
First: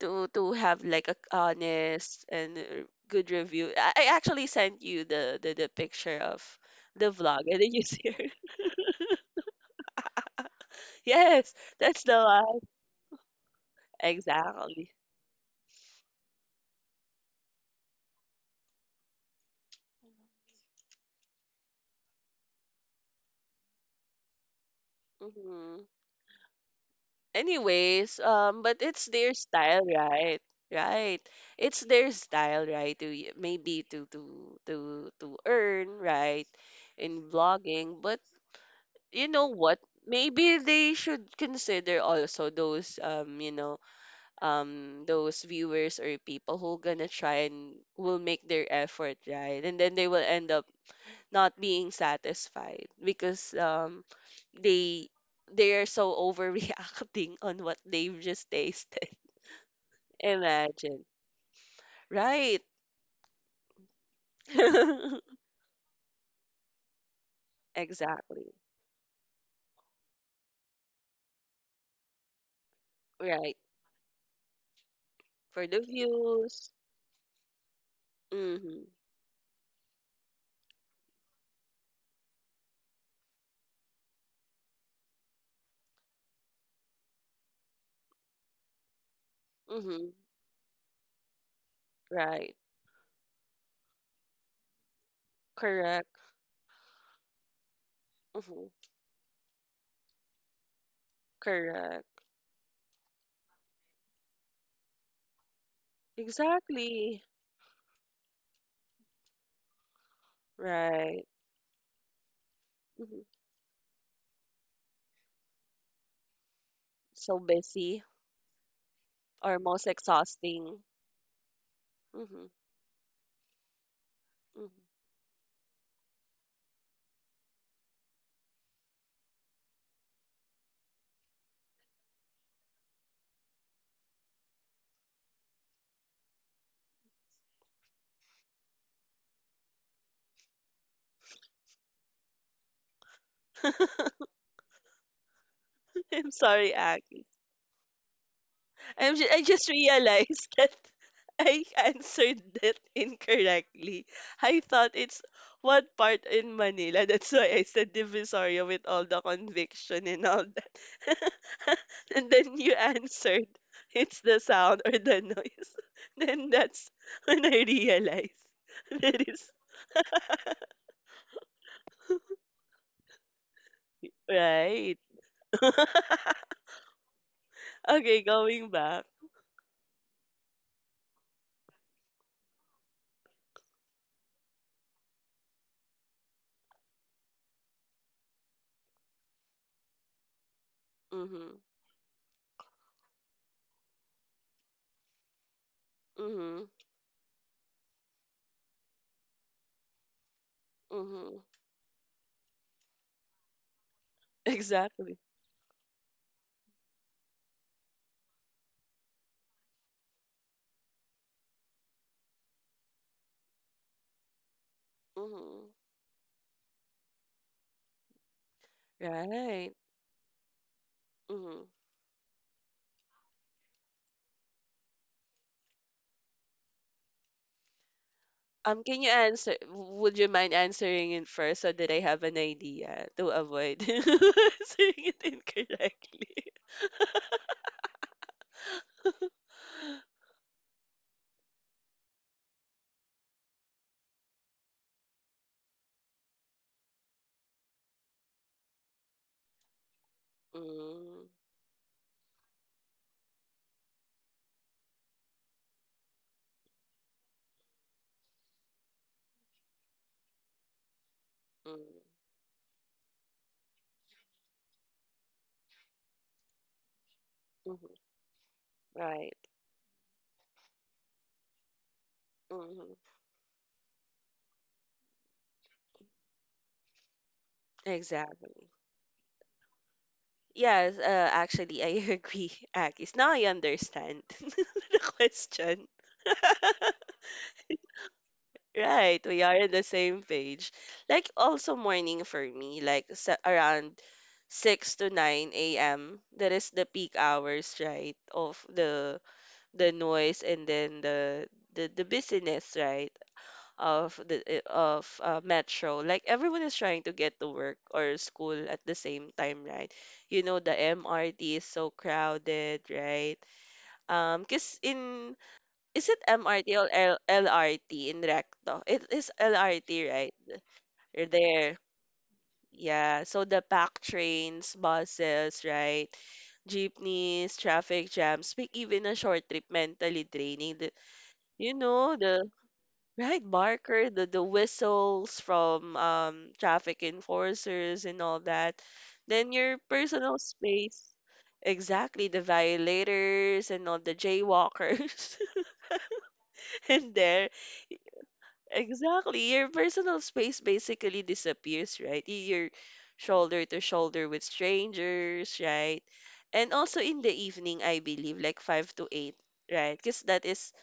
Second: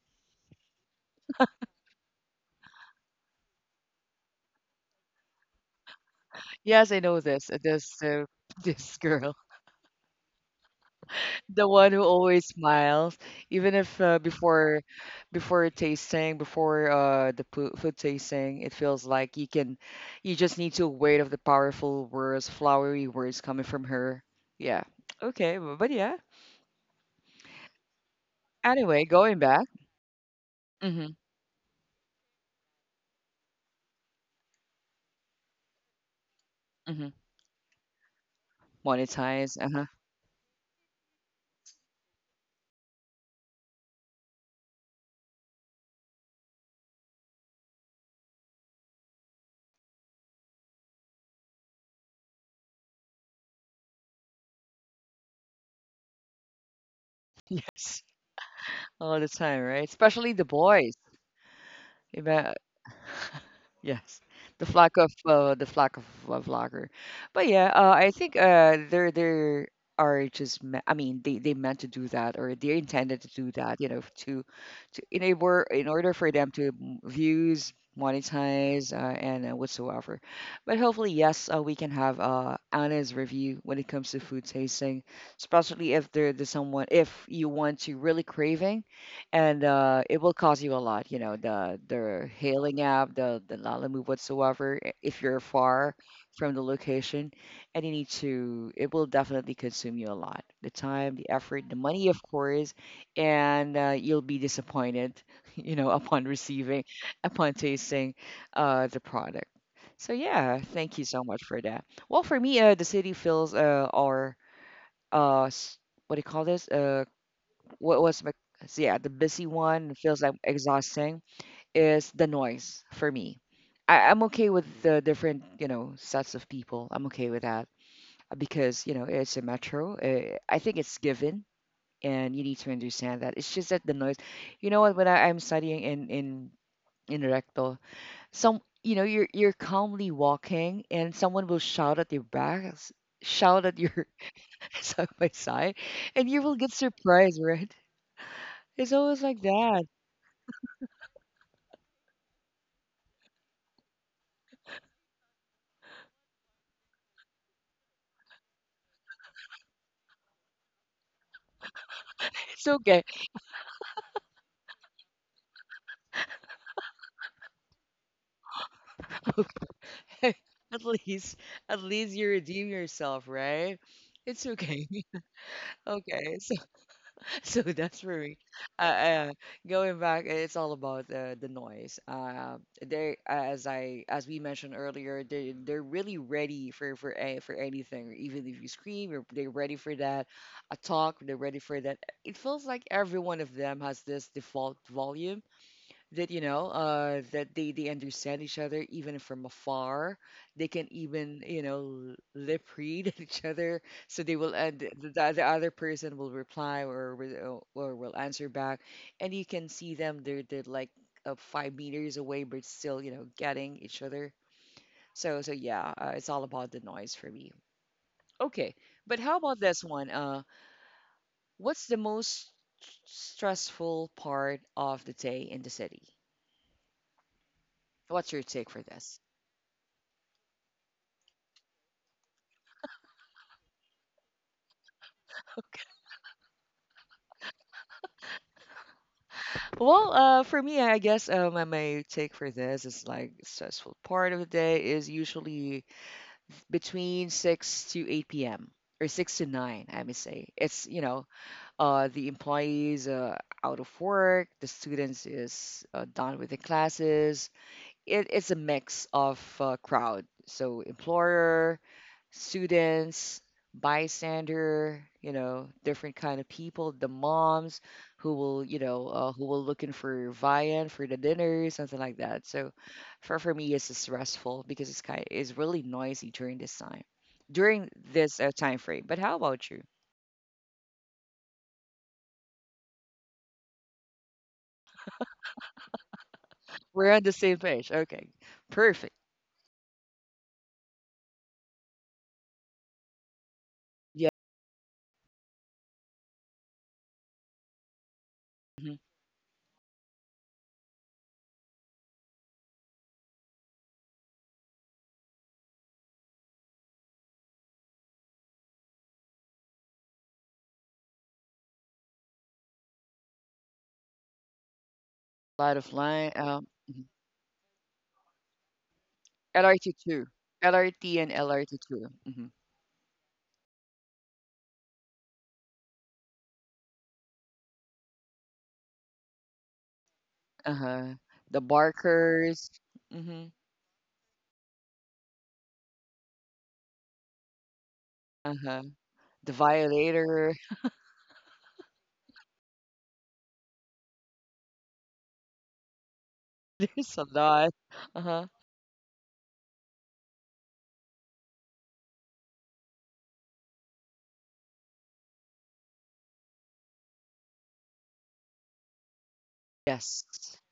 Speaker 2: to have like a honest and good review. I actually sent you the picture of
Speaker 1: Yes, I
Speaker 2: the
Speaker 1: know
Speaker 2: vlog,
Speaker 1: this.
Speaker 2: and then you
Speaker 1: This
Speaker 2: see her.
Speaker 1: this girl,
Speaker 2: Yes,
Speaker 1: the one who
Speaker 2: that's the
Speaker 1: always
Speaker 2: one.
Speaker 1: smiles, even if
Speaker 2: Exactly.
Speaker 1: before tasting, before the food tasting, it feels like you can, you just need to wait of the powerful words, flowery words coming from her. Yeah. Okay.
Speaker 2: hmm
Speaker 1: But yeah.
Speaker 2: Anyways, but it's
Speaker 1: Anyway,
Speaker 2: their
Speaker 1: going back.
Speaker 2: style, right?
Speaker 1: Mm-hmm.
Speaker 2: Right. It's their style, right? Maybe to earn, right?
Speaker 1: Mm-hmm.
Speaker 2: In vlogging, but you know
Speaker 1: Monetize.
Speaker 2: what?
Speaker 1: Uh-huh.
Speaker 2: Maybe they should consider also those you know, those viewers or people who gonna try and will make their effort, right, and then they will end up not being satisfied because um they they are so overreacting on what
Speaker 1: Yes.
Speaker 2: they've just tasted
Speaker 1: All the time, right? Especially the boys.
Speaker 2: imagine
Speaker 1: Ima-
Speaker 2: right
Speaker 1: Yes, the flock of lager, but yeah, I think
Speaker 2: exactly
Speaker 1: they are just I mean they meant to do that or they intended to
Speaker 2: right
Speaker 1: do that you know to
Speaker 2: for
Speaker 1: enable
Speaker 2: the
Speaker 1: in order for them to
Speaker 2: views
Speaker 1: views
Speaker 2: mhm
Speaker 1: monetize and whatsoever, but hopefully yes we can have Anna's review when it comes to food tasting, especially if there's someone if you want to really craving and
Speaker 2: mhm
Speaker 1: it will cost you a lot. You know, the
Speaker 2: right
Speaker 1: hailing app, the Lalamove whatsoever. If you're far
Speaker 2: correct
Speaker 1: from the location, and you need
Speaker 2: mhm
Speaker 1: to, it will definitely consume you a lot. The time, the effort, the
Speaker 2: correct
Speaker 1: money, of course, and you'll be disappointed. You know, upon receiving,
Speaker 2: exactly
Speaker 1: upon tasting the product. So yeah, thank you
Speaker 2: right
Speaker 1: so much for that. Well, for me, the city
Speaker 2: mhm
Speaker 1: feels our uh, s- what do you call this?
Speaker 2: so busy
Speaker 1: What was my so yeah the busy
Speaker 2: or most
Speaker 1: one it feels like
Speaker 2: exhausting.
Speaker 1: exhausting is the
Speaker 2: Mm-hmm,
Speaker 1: noise for me. I'm okay
Speaker 2: hmm
Speaker 1: with the different you know sets of people. I'm okay with that because you know it's a metro, I think it's given and you need to understand that it's just that the noise, you know what, when I'm studying in rectal, some you know you're calmly walking and someone will shout at your back, s- shout at your side by side,
Speaker 2: I'm
Speaker 1: and you will
Speaker 2: sorry,
Speaker 1: get
Speaker 2: Aki.
Speaker 1: surprised, right? It's
Speaker 2: I'm
Speaker 1: always
Speaker 2: ju- I
Speaker 1: like
Speaker 2: just
Speaker 1: that.
Speaker 2: realized that I answered that incorrectly. I thought it's one part in Manila. That's why I said Divisoria with all the conviction and all that. And then you
Speaker 1: It's okay.
Speaker 2: answered it's the sound or the noise. Then that's when I realized that is
Speaker 1: Okay. At least, at least you redeem yourself, right? It's okay.
Speaker 2: right.
Speaker 1: Okay. So, so that's
Speaker 2: Okay,
Speaker 1: for me.
Speaker 2: going
Speaker 1: Uh,
Speaker 2: back.
Speaker 1: uh, Going back, it's all about the noise. They as I as we mentioned earlier, they're really ready for anything. Even if you scream, they're ready for that. A talk, they're
Speaker 2: Mm-hmm.
Speaker 1: ready for that. It feels like every one of them has this default volume that you
Speaker 2: Mm-hmm.
Speaker 1: know that they understand each other even from afar. They can
Speaker 2: Mm-hmm.
Speaker 1: even you know lip read each other, so they will, and
Speaker 2: Exactly.
Speaker 1: the other person will reply or will answer back, and you can see them. They're like 5 meters away but still you know getting each other. So
Speaker 2: Mhm.
Speaker 1: yeah it's all about the noise for me. Okay, but how about
Speaker 2: Right.
Speaker 1: this one?
Speaker 2: Mhm.
Speaker 1: What's the most stressful part of the day in the city? What's your take for
Speaker 2: Can you
Speaker 1: this?
Speaker 2: answer? Would you mind answering it first so that I have an idea to avoid answering it incorrectly?
Speaker 1: Well, for me, I guess my my take for this is like stressful part of the day is usually between 6 to 8 p.m. or 6 to 9, I may say. It's, you
Speaker 2: Mm.
Speaker 1: know, the employees out of work, the students is done with the classes. It's a mix of crowd. So employer,
Speaker 2: Mm.
Speaker 1: students, bystander, you know, different kind of people, the moms
Speaker 2: Mhm.
Speaker 1: who will, you know,
Speaker 2: Right.
Speaker 1: who will looking for viand for the dinner, something like that. So
Speaker 2: Hmm.
Speaker 1: for me, it's stressful because it's kind it's really noisy during this
Speaker 2: Exactly.
Speaker 1: time frame. But how about you?
Speaker 2: Yes, actually, I agree, Akis. Now I understand the question.
Speaker 1: We're on the same page. Okay, perfect.
Speaker 2: Right, we are in the same page. Like also morning for me, like sa around
Speaker 1: Yeah,
Speaker 2: 6 to 9 a.m. That is the peak hours, right, of
Speaker 1: mhm.
Speaker 2: the noise, and then the busyness, right, of metro. Like everyone is trying to get to work or school at the same time, right? You know, the MRT is so crowded, right? Cause in
Speaker 1: A lot of
Speaker 2: is it
Speaker 1: line.
Speaker 2: MRT or L LRT in Recto? It is
Speaker 1: LRT
Speaker 2: LRT, right?
Speaker 1: two,
Speaker 2: You're
Speaker 1: LRT and
Speaker 2: there.
Speaker 1: LRT two. Mm-hmm.
Speaker 2: Yeah. So the pack trains, buses, right? Jeepneys, traffic jams, make even a short trip mentally draining. The,
Speaker 1: Uh-huh. The
Speaker 2: you know, the
Speaker 1: barkers.
Speaker 2: right
Speaker 1: Mm-hmm.
Speaker 2: barker, the whistles from traffic enforcers and all that.
Speaker 1: Uh-huh.
Speaker 2: Then
Speaker 1: The
Speaker 2: your personal
Speaker 1: violator.
Speaker 2: space. Exactly, the violators and all the jaywalkers in
Speaker 1: There's a
Speaker 2: there.
Speaker 1: lot. Uh-huh.
Speaker 2: Exactly. Your personal space basically disappears, right? You're shoulder to shoulder with strangers, right? And also in the evening, I believe, like 5 to 8, right? Because
Speaker 1: Yes.
Speaker 2: that is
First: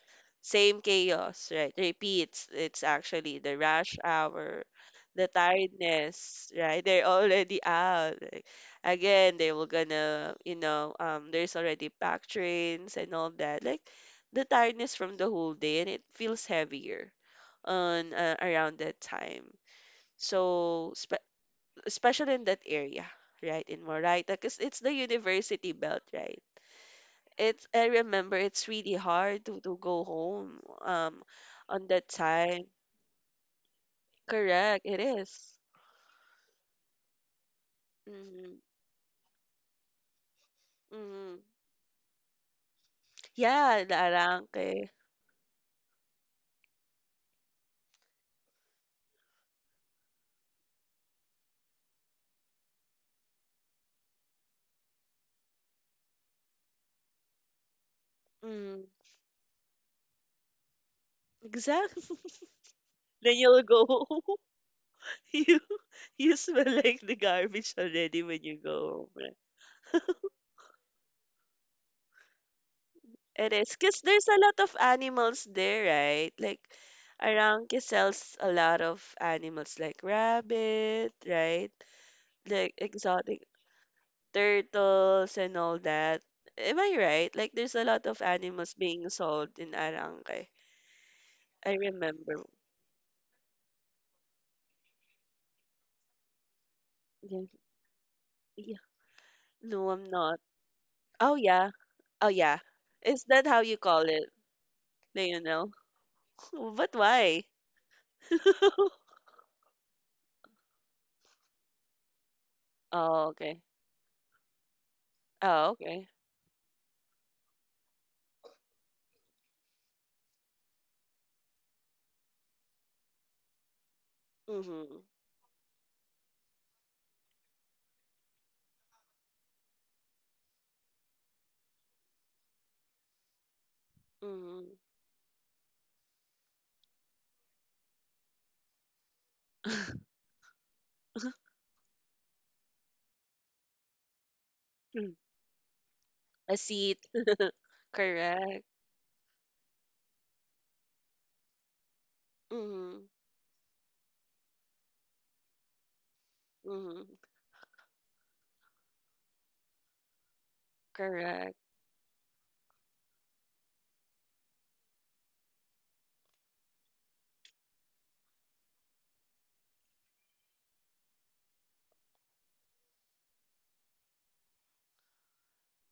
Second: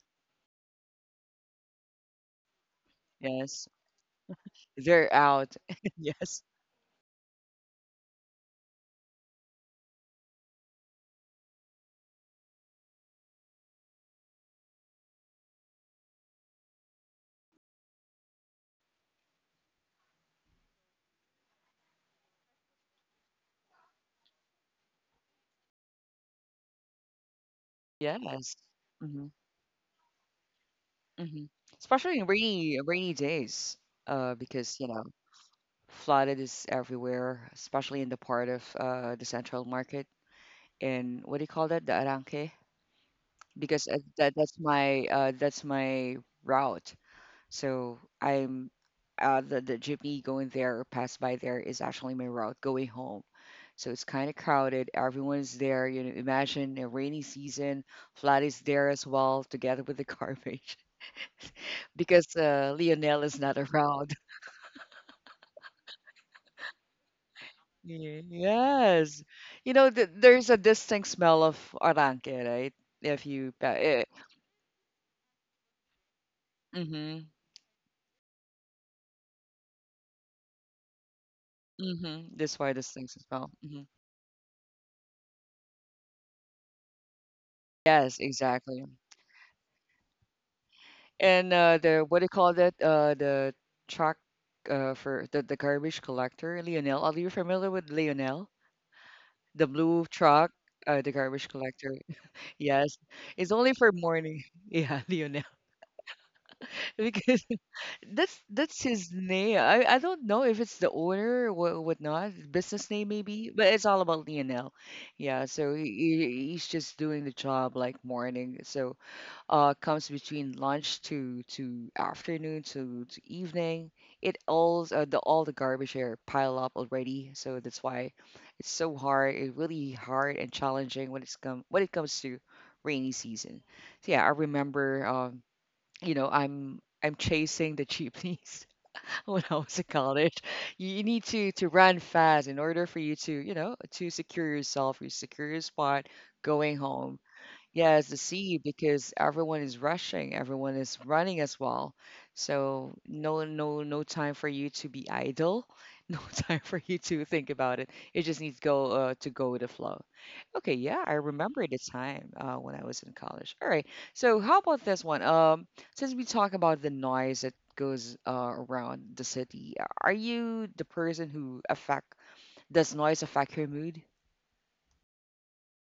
Speaker 2: same chaos, right? Repeats. It's actually the
Speaker 1: Yes.
Speaker 2: rush hour,
Speaker 1: They're
Speaker 2: the
Speaker 1: out. Yes.
Speaker 2: tiredness, right? They're already out. Like, again, they were gonna, there's already packed trains and all that. Like the tiredness from the whole day, and it feels heavier on around that time. So spe especially in that area, right, in Moraita, because it's the university belt, right? It's I remember
Speaker 1: Yes.
Speaker 2: it's really
Speaker 1: Mm-hmm.
Speaker 2: hard to go home
Speaker 1: Mm-hmm.
Speaker 2: on that
Speaker 1: Especially in
Speaker 2: time.
Speaker 1: rainy days. Because,
Speaker 2: Correct,
Speaker 1: you
Speaker 2: it
Speaker 1: know,
Speaker 2: is.
Speaker 1: flooded is everywhere, especially in the part of
Speaker 2: Mm-hmm.
Speaker 1: the central market and what
Speaker 2: Mm-hmm.
Speaker 1: do you call that? The Arangke? Because
Speaker 2: Yeah, the Arangke.
Speaker 1: that's my route. So I'm the jeepney going there or pass by there is actually my route going home. So it's kind of crowded. Everyone's there. You know, imagine a rainy season. Vlad is there
Speaker 2: Mm,
Speaker 1: as well, together with the garbage,
Speaker 2: exactly.
Speaker 1: because Lionel
Speaker 2: Then
Speaker 1: is not
Speaker 2: you'll go.
Speaker 1: around.
Speaker 2: You you smell like the garbage already when you go home,
Speaker 1: Yes,
Speaker 2: right?
Speaker 1: you know, th there's a distinct smell of aranque, right? If you,
Speaker 2: It
Speaker 1: pa-
Speaker 2: is
Speaker 1: eh,
Speaker 2: because there's a lot of animals there, right? Like
Speaker 1: mm-hmm,
Speaker 2: Arangke sells a lot of animals like rabbit, right?
Speaker 1: mm-hmm. That's why
Speaker 2: Like
Speaker 1: distinct
Speaker 2: exotic
Speaker 1: smell.
Speaker 2: turtles and all that. Am I right? Like there's a lot
Speaker 1: Yes,
Speaker 2: of animals
Speaker 1: exactly.
Speaker 2: being sold in Arangke.
Speaker 1: And
Speaker 2: I
Speaker 1: the what do you
Speaker 2: remember.
Speaker 1: call that? The truck for the garbage collector, Lionel. Are you
Speaker 2: Yeah.
Speaker 1: familiar with Lionel?
Speaker 2: Yeah.
Speaker 1: The
Speaker 2: No,
Speaker 1: blue
Speaker 2: I'm not.
Speaker 1: truck, the
Speaker 2: Oh
Speaker 1: garbage
Speaker 2: yeah.
Speaker 1: collector.
Speaker 2: Oh yeah.
Speaker 1: Yes,
Speaker 2: Is
Speaker 1: it's
Speaker 2: that how
Speaker 1: only
Speaker 2: you
Speaker 1: for
Speaker 2: call it,
Speaker 1: morning. Yeah, Lionel.
Speaker 2: Leonel? But
Speaker 1: Because
Speaker 2: why?
Speaker 1: that's his name. I don't know if it's the owner or whatnot, business name
Speaker 2: Oh,
Speaker 1: maybe,
Speaker 2: okay.
Speaker 1: but it's all about Lionel. Yeah, so
Speaker 2: Oh, okay.
Speaker 1: he's just doing the job like morning. So comes between lunch to afternoon to evening. It all
Speaker 2: Mm-hmm.
Speaker 1: the all the garbage here pile up already, so that's why it's so hard. It's really hard and challenging when it comes to rainy season. So yeah, I
Speaker 2: Mm-hmm.
Speaker 1: remember. You know, I'm chasing the jeepneys when I was in college. You need to run fast in order for you to you know to secure yourself, you secure your spot
Speaker 2: A
Speaker 1: going
Speaker 2: seat.
Speaker 1: home. Yeah, it's the sea
Speaker 2: Correct.
Speaker 1: because everyone is rushing, everyone is running as well. So
Speaker 2: Mm-hmm.
Speaker 1: no time for you to be idle, no time for you
Speaker 2: Mm-hmm.
Speaker 1: to think about it. It just needs to go with the flow. Okay, yeah, I
Speaker 2: Correct.
Speaker 1: remember the time when I was in college. All right, so how about this one? Since we talk about the noise that goes around the city, are you the person who affect does noise affect your mood?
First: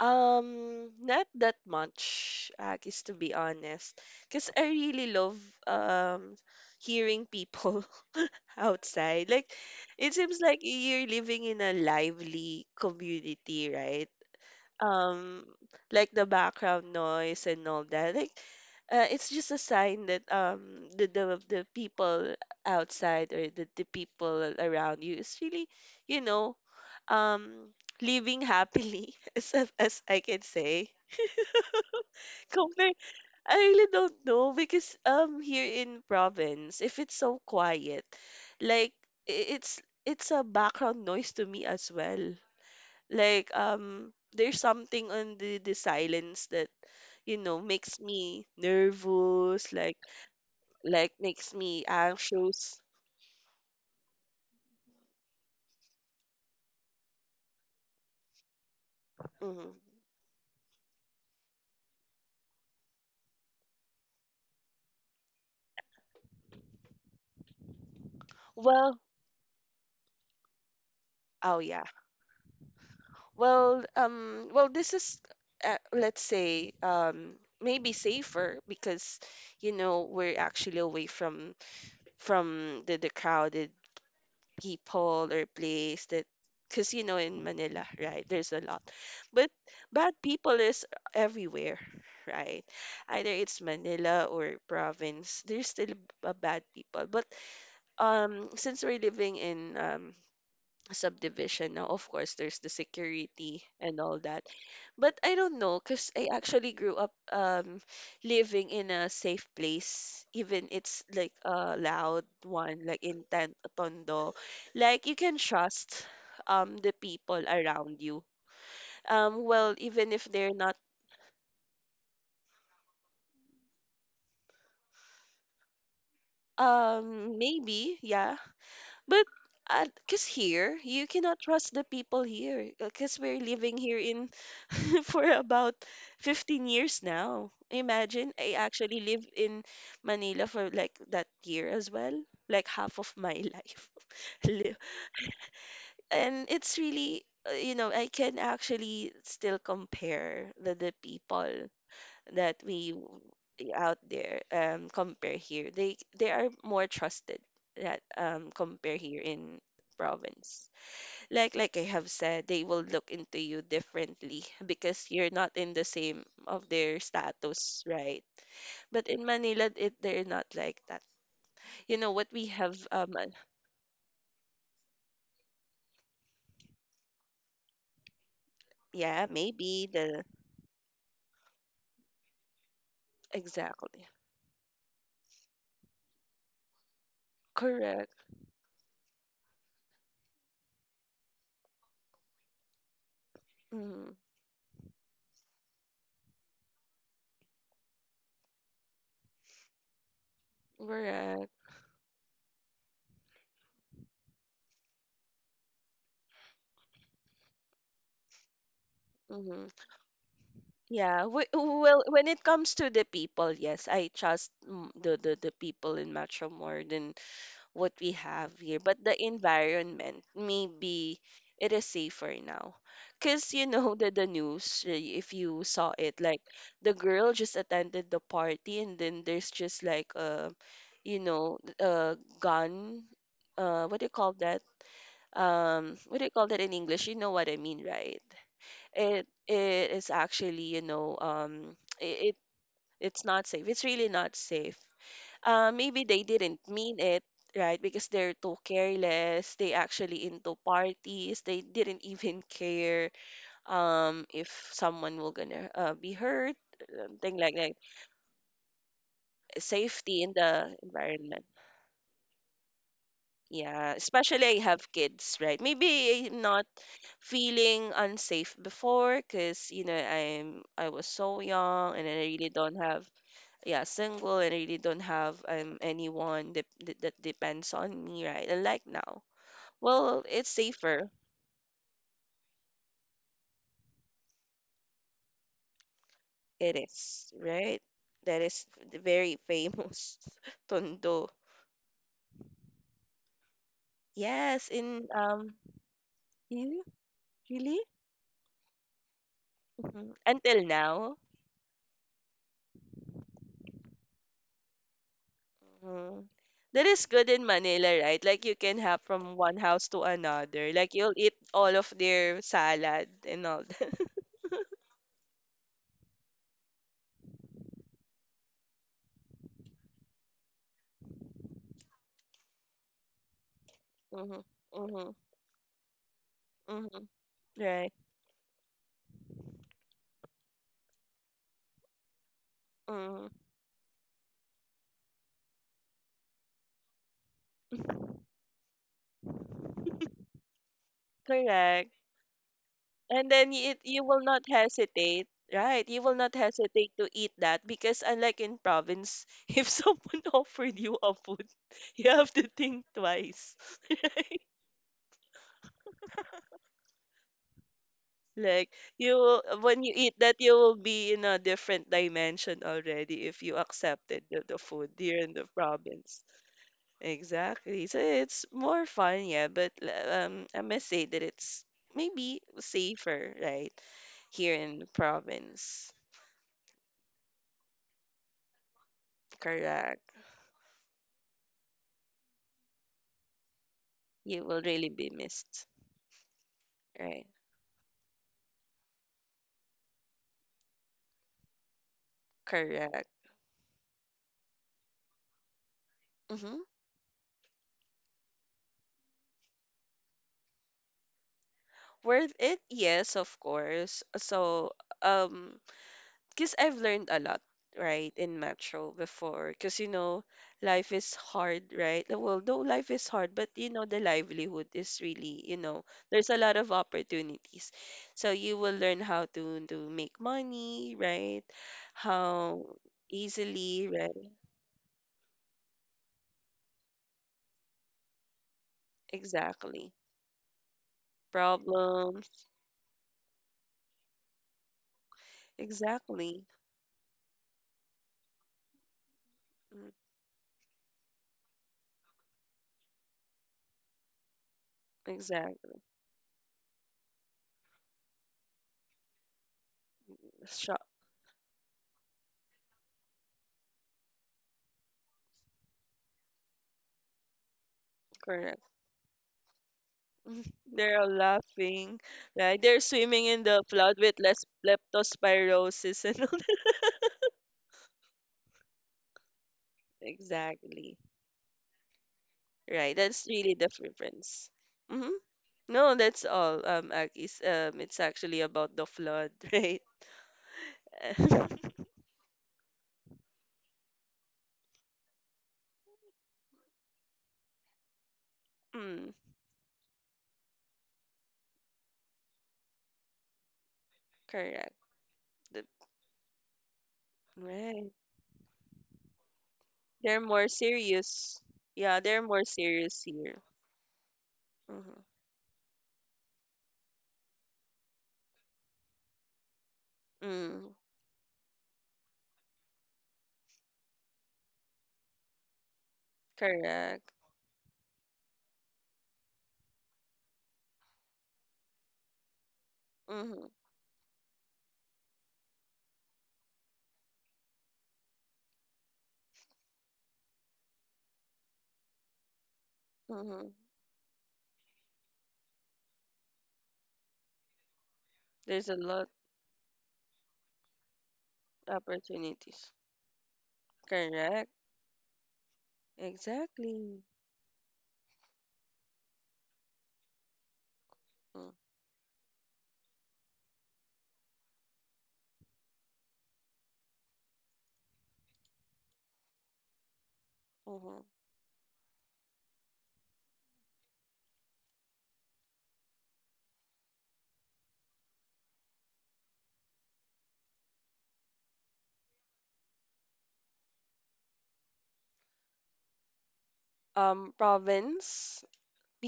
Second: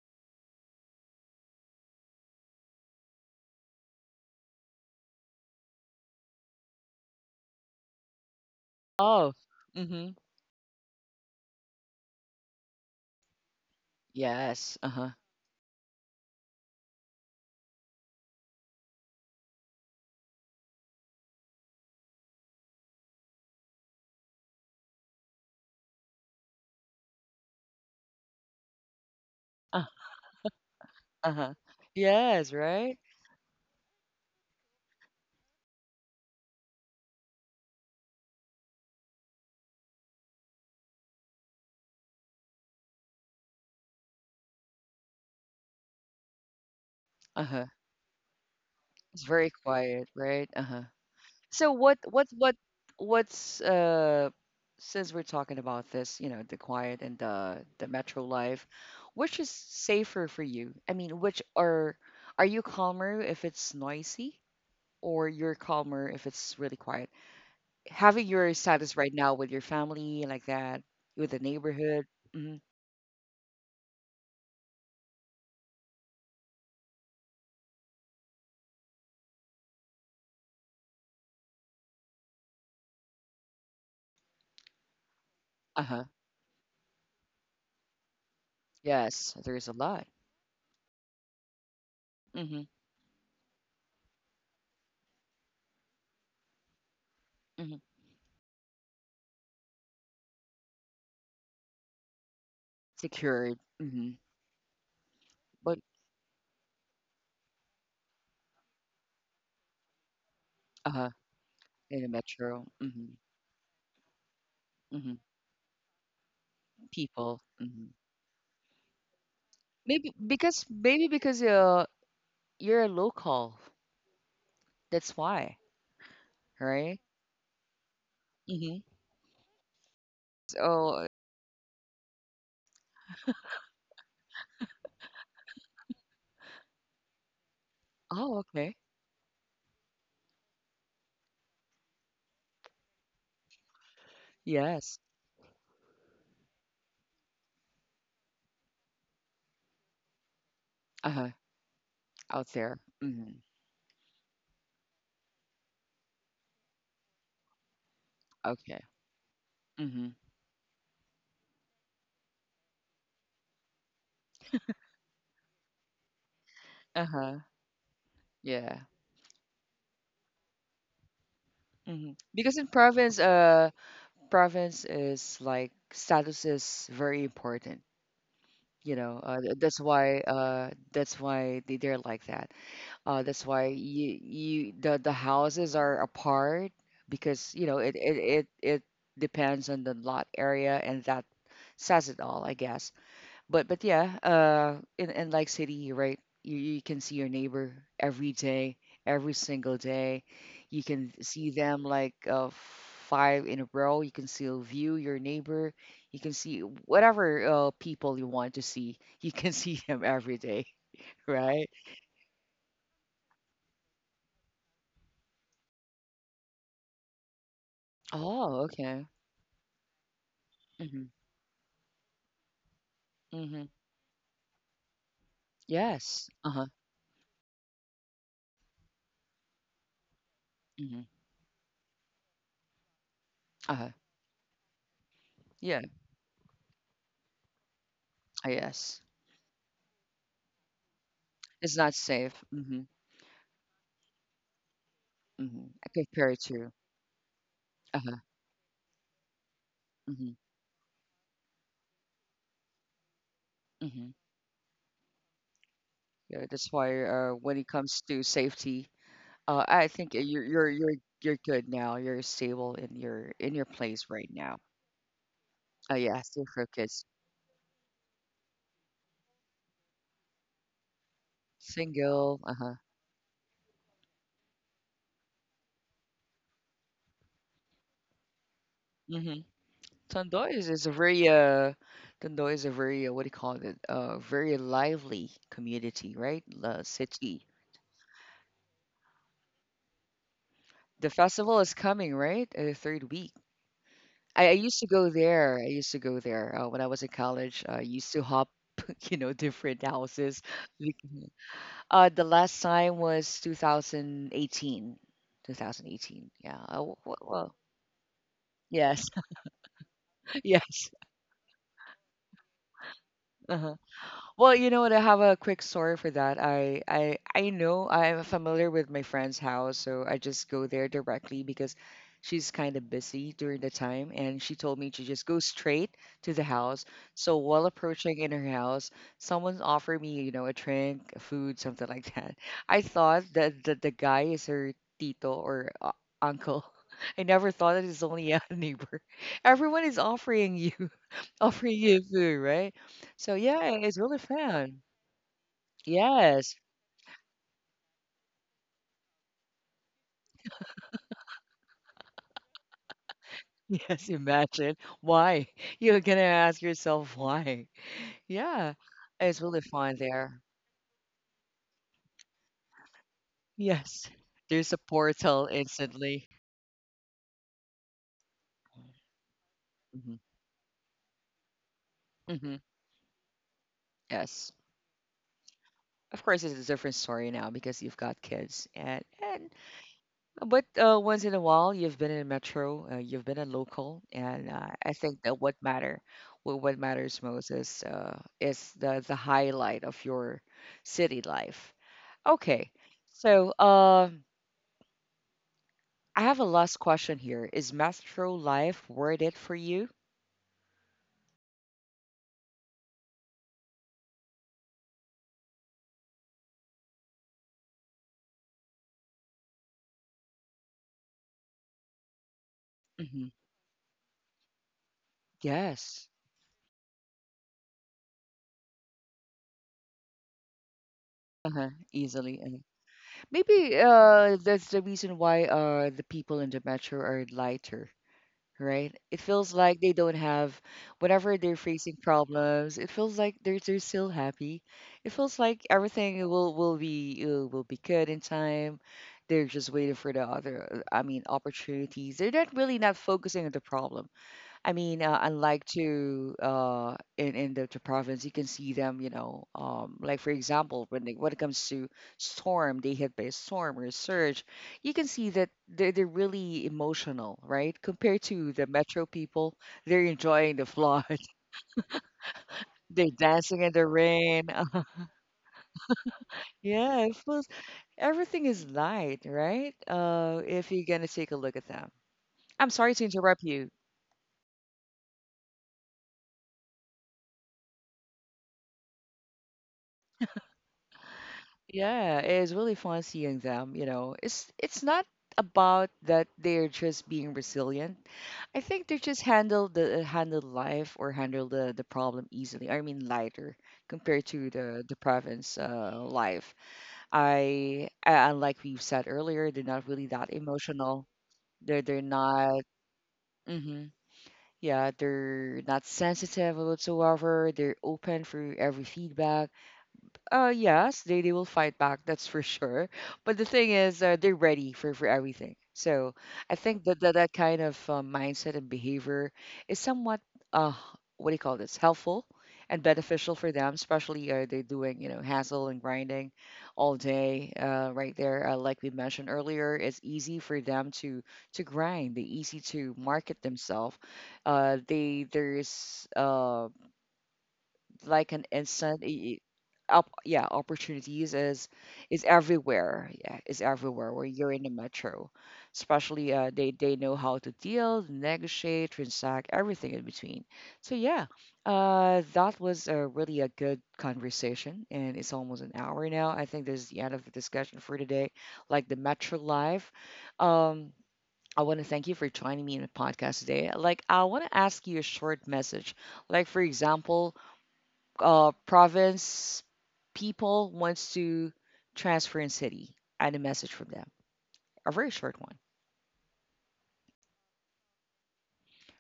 Speaker 2: Not that much, Akis, to be honest. Because I really love um hearing people outside.
Speaker 1: Oh,
Speaker 2: Like,
Speaker 1: mm-hmm.
Speaker 2: it seems like you're living in a lively community, right?
Speaker 1: Yes. Uh-huh.
Speaker 2: um like the background noise and all that, like it's just a sign that the people outside, or the people around you is really, you know um living happily as I can say,
Speaker 1: Uh-huh. Yes,
Speaker 2: compared.
Speaker 1: right?
Speaker 2: I really don't know, because here in province, if it's so quiet, like i- it's it's a background noise to me as well. Like there's something on the silence, that
Speaker 1: Uh-huh.
Speaker 2: makes me
Speaker 1: It's very
Speaker 2: nervous, like,
Speaker 1: quiet, right? Uh-huh.
Speaker 2: makes
Speaker 1: So
Speaker 2: me
Speaker 1: what
Speaker 2: anxious.
Speaker 1: what's since we're talking about this, you know, the quiet and the metro life, which is
Speaker 2: Hmm.
Speaker 1: safer for you? I mean, which are you calmer if it's noisy or you're calmer if it's really quiet? Having your status
Speaker 2: Well.
Speaker 1: right now with your family like that, with the
Speaker 2: Oh yeah.
Speaker 1: neighborhood. Mhm,
Speaker 2: Well, this is, let's say, maybe safer because, you know, we're actually away from the crowded people or
Speaker 1: uh-huh.
Speaker 2: place. That, because in Manila, right, there's a lot.
Speaker 1: Yes,
Speaker 2: But
Speaker 1: there's a lot.
Speaker 2: bad people is everywhere,
Speaker 1: Mm-hmm.
Speaker 2: right? Either it's Manila or province, there's still a bad people. But
Speaker 1: Mm-hmm.
Speaker 2: since we're living in subdivision now, of course, there's the
Speaker 1: Secured.
Speaker 2: security and
Speaker 1: Mm-hmm.
Speaker 2: all that. But I don't know,
Speaker 1: But
Speaker 2: because I actually grew up living in a safe place, even it's
Speaker 1: uh-huh.
Speaker 2: like a
Speaker 1: In the
Speaker 2: loud
Speaker 1: metro.
Speaker 2: one, like in tondo. Like, you
Speaker 1: Hmm
Speaker 2: can trust the people
Speaker 1: People.
Speaker 2: around you. Well, even
Speaker 1: Maybe
Speaker 2: if they're
Speaker 1: because
Speaker 2: not,
Speaker 1: you're a local. That's why, right?
Speaker 2: maybe, yeah.
Speaker 1: hmm
Speaker 2: But because here you
Speaker 1: So,
Speaker 2: cannot trust the people here, because we're living here in for about 15 years now. Imagine,
Speaker 1: oh,
Speaker 2: I
Speaker 1: okay.
Speaker 2: actually lived in Manila for like that year as well, like half of my life. Li-
Speaker 1: Yes.
Speaker 2: And it's really, I can actually still compare the
Speaker 1: Uh-huh.
Speaker 2: people
Speaker 1: Out
Speaker 2: that
Speaker 1: there.
Speaker 2: we w- out there, compare here. They are more trusted, that
Speaker 1: Okay.
Speaker 2: compare here in
Speaker 1: hmm
Speaker 2: province. Like, I have said, they will look into you differently because you're not in the same of their
Speaker 1: Uh-huh.
Speaker 2: status, right?
Speaker 1: Yeah.
Speaker 2: But in Manila, it they're not like that. You know what we
Speaker 1: Because in
Speaker 2: have? Um,
Speaker 1: province,
Speaker 2: uh,
Speaker 1: province is like status is very important. You know,
Speaker 2: yeah, maybe the,
Speaker 1: that's why they're like that. That's why
Speaker 2: exactly,
Speaker 1: you you the houses are apart because you know
Speaker 2: correct.
Speaker 1: it depends on the lot area and that says it all, I guess. But
Speaker 2: Mm,
Speaker 1: yeah, in like city, right? You can see your neighbor every day, every single day. You can
Speaker 2: correct.
Speaker 1: see them like five in a row. You can still view your neighbor. You can see whatever people you want to see. You can
Speaker 2: Mm-hmm.
Speaker 1: see them every day,
Speaker 2: Yeah. W
Speaker 1: right?
Speaker 2: well, when it comes to the people, yes, I trust, the people in Metro more than what we have
Speaker 1: Oh,
Speaker 2: here, but
Speaker 1: okay.
Speaker 2: the environment, maybe it is safer now. Because
Speaker 1: Mm-hmm.
Speaker 2: you know that the news, if you saw it,
Speaker 1: Yes.
Speaker 2: like
Speaker 1: Uh huh.
Speaker 2: the girl just attended the party, and then there's just like a,
Speaker 1: Mm-hmm.
Speaker 2: a gun,
Speaker 1: Uh huh.
Speaker 2: what do you call that?
Speaker 1: Yeah.
Speaker 2: What do you call that in English? You know what I mean, right?
Speaker 1: Yes.
Speaker 2: It is actually, you know,
Speaker 1: It's not
Speaker 2: it,
Speaker 1: safe.
Speaker 2: it
Speaker 1: Mm-hmm.
Speaker 2: it's not safe. It's really not safe.
Speaker 1: Mm-hmm.
Speaker 2: Maybe they
Speaker 1: Compared
Speaker 2: didn't
Speaker 1: to.
Speaker 2: mean it, right?
Speaker 1: Uh
Speaker 2: Because
Speaker 1: huh.
Speaker 2: they're too careless. They actually
Speaker 1: Mm-hmm.
Speaker 2: into parties. They didn't even care
Speaker 1: Mm-hmm.
Speaker 2: if someone will gonna be
Speaker 1: Yeah.
Speaker 2: hurt,
Speaker 1: That's why.
Speaker 2: something like
Speaker 1: When it
Speaker 2: that.
Speaker 1: comes to safety, I think
Speaker 2: Safety in the
Speaker 1: you're
Speaker 2: environment.
Speaker 1: good now. You're stable in your
Speaker 2: Yeah,
Speaker 1: place right
Speaker 2: especially
Speaker 1: now.
Speaker 2: I have kids, right?
Speaker 1: Yeah.
Speaker 2: Maybe I'm
Speaker 1: Still
Speaker 2: not
Speaker 1: focused.
Speaker 2: feeling unsafe before, because I was so young and I
Speaker 1: Single.
Speaker 2: really
Speaker 1: Uh huh.
Speaker 2: don't have. Yeah, single, and really don't have anyone that depends on me, right? And like now,
Speaker 1: Mm-hmm.
Speaker 2: well,
Speaker 1: Tondo
Speaker 2: it's
Speaker 1: is, is a
Speaker 2: safer.
Speaker 1: very uh, Tondo is a very what do you call it? Very lively community, right?
Speaker 2: It is,
Speaker 1: City.
Speaker 2: right? That is the very famous
Speaker 1: The
Speaker 2: tondo.
Speaker 1: festival is coming, right? Third week. I
Speaker 2: Yes,
Speaker 1: used to
Speaker 2: in
Speaker 1: go there. I used to go there when
Speaker 2: you
Speaker 1: I was in college.
Speaker 2: really.
Speaker 1: I used to hop, you know, different
Speaker 2: Mhm.
Speaker 1: houses.
Speaker 2: Until
Speaker 1: We-
Speaker 2: now.
Speaker 1: The last time was 2018.
Speaker 2: Mhm.
Speaker 1: 2018. Yeah.
Speaker 2: That is good in Manila, right? Like, you can have
Speaker 1: Yes.
Speaker 2: from one house to another,
Speaker 1: Yes.
Speaker 2: like you'll eat all of their salad and
Speaker 1: Uh
Speaker 2: all
Speaker 1: huh.
Speaker 2: that.
Speaker 1: Well, you know what? I have a quick story for that. I know I'm familiar with my friend's house, so I just go there directly because she's kind of busy during the time,
Speaker 2: Mm-hmm.
Speaker 1: and she told me to
Speaker 2: Mm-hmm.
Speaker 1: just go straight to the house.
Speaker 2: Mm-hmm.
Speaker 1: So while
Speaker 2: Right.
Speaker 1: approaching in her house, someone offered me, you know, a drink, food, something like that. I thought
Speaker 2: Mm-hmm.
Speaker 1: that the guy is her tito or uncle. I never thought that it's only a neighbor. Everyone is offering you. I'll
Speaker 2: Correct.
Speaker 1: you food, right?
Speaker 2: And
Speaker 1: So
Speaker 2: then
Speaker 1: yeah,
Speaker 2: it,
Speaker 1: it's
Speaker 2: you
Speaker 1: really
Speaker 2: will not
Speaker 1: fun.
Speaker 2: hesitate, right? You will not
Speaker 1: Yes.
Speaker 2: hesitate to eat that, because unlike in province, if someone offered you a food, you have to think twice.
Speaker 1: Yes, imagine. Why? You're gonna ask yourself why.
Speaker 2: Like,
Speaker 1: Yeah,
Speaker 2: you
Speaker 1: it's
Speaker 2: will,
Speaker 1: really
Speaker 2: when you
Speaker 1: fun
Speaker 2: eat that,
Speaker 1: there.
Speaker 2: you will be in a different dimension already, if you
Speaker 1: Yes.
Speaker 2: accepted the
Speaker 1: There's a
Speaker 2: food here in the
Speaker 1: portal
Speaker 2: province.
Speaker 1: instantly.
Speaker 2: Exactly. So it's more fun, yeah, but
Speaker 1: hmm
Speaker 2: I must say that it's maybe
Speaker 1: hmm
Speaker 2: safer, right?
Speaker 1: Yes.
Speaker 2: Here in the province.
Speaker 1: Of course, it's a different story now because you've got kids and
Speaker 2: Correct.
Speaker 1: But once in a while, you've been in metro, you've been in local,
Speaker 2: You
Speaker 1: and
Speaker 2: will really
Speaker 1: I
Speaker 2: be
Speaker 1: think that what
Speaker 2: missed.
Speaker 1: matter, what matters
Speaker 2: Right.
Speaker 1: most is the highlight of your city life. Okay,
Speaker 2: Correct.
Speaker 1: so I have a
Speaker 2: Mm-hmm.
Speaker 1: last question here. Is metro life worth it for you?
Speaker 2: Worth it? Yes, of course. So, um, because I've learned a lot, right, in Metro before. Because, you know, life is hard, right? Well, though life is
Speaker 1: hmm
Speaker 2: hard, but, the livelihood is really,
Speaker 1: Yes.
Speaker 2: there's a lot of opportunities. So you will learn how to make money, right?
Speaker 1: Uh-huh. Easily.
Speaker 2: How
Speaker 1: Maybe
Speaker 2: easily, right?
Speaker 1: that's the reason why the people in the metro are lighter. Right? It feels like
Speaker 2: Exactly.
Speaker 1: they don't have, whenever they're facing
Speaker 2: Problems.
Speaker 1: problems, it feels like they're still happy. It feels like everything
Speaker 2: Exactly.
Speaker 1: will be will be good in time. They're just
Speaker 2: Mm.
Speaker 1: waiting for the other, I mean, opportunities. They're not really not focusing on the problem. I mean, unlike
Speaker 2: Exactly.
Speaker 1: to in the province, you can see them. You know, like for
Speaker 2: Shock,
Speaker 1: example, when they, when it comes to storm, they hit by a storm or a surge, you can see that they're really emotional, right? Compared to
Speaker 2: correct.
Speaker 1: the metro people, they're enjoying the
Speaker 2: They're
Speaker 1: flood,
Speaker 2: all laughing, right? They're
Speaker 1: they're
Speaker 2: swimming in
Speaker 1: dancing
Speaker 2: the
Speaker 1: in the
Speaker 2: flood with
Speaker 1: rain.
Speaker 2: less leptospirosis and all that.
Speaker 1: Yeah, it feels everything is light, right? If you're
Speaker 2: Exactly.
Speaker 1: gonna take a look at them, I'm sorry
Speaker 2: Right.
Speaker 1: to
Speaker 2: That's
Speaker 1: interrupt
Speaker 2: really the
Speaker 1: you.
Speaker 2: difference. Mm-hmm. No, that's all. Akis. It's actually about the flood, right?
Speaker 1: Yeah, it's really fun seeing them, you know. It's not about that they're just being resilient. I think they
Speaker 2: Mm,
Speaker 1: just handle the handle life or handle the problem easily. I mean lighter compared to
Speaker 2: correct.
Speaker 1: the province
Speaker 2: The-
Speaker 1: life. I
Speaker 2: right.
Speaker 1: Like we said earlier, they're not really
Speaker 2: They're
Speaker 1: that
Speaker 2: more
Speaker 1: emotional.
Speaker 2: serious.
Speaker 1: They're
Speaker 2: Yeah,
Speaker 1: they're
Speaker 2: they're more
Speaker 1: not
Speaker 2: serious here.
Speaker 1: hmm Yeah,
Speaker 2: Mm-hmm.
Speaker 1: they're not sensitive whatsoever. They're open for every feedback
Speaker 2: Mm,
Speaker 1: yes, they will fight back, that's for sure. But the thing is, they're ready for everything. So I think
Speaker 2: correct.
Speaker 1: that kind of mindset and behavior is somewhat, uh, what do you call this, helpful and beneficial
Speaker 2: Mm-hmm.
Speaker 1: for them, especially they're doing, you know, hassle and grinding all day right there. Like we mentioned earlier, it's easy for them to grind. They're easy to market
Speaker 2: Mm-hmm.
Speaker 1: themselves. They there's like an
Speaker 2: There's a
Speaker 1: instant
Speaker 2: lot
Speaker 1: y- y- up yeah opportunities is
Speaker 2: opportunities.
Speaker 1: everywhere yeah is everywhere where
Speaker 2: Correct.
Speaker 1: you're in the metro especially they
Speaker 2: Exactly.
Speaker 1: know how to deal negotiate transact everything in between so yeah
Speaker 2: Mm.
Speaker 1: that was a really a good conversation and it's almost an hour now I think this is the end of the discussion for today like the metro life um
Speaker 2: Mm-hmm.
Speaker 1: I want to thank you for joining me in the podcast today. Like, I want to ask you a short message. Like, for example, province people wants to transfer in city. I had a message from them, a very short one,
Speaker 2: Province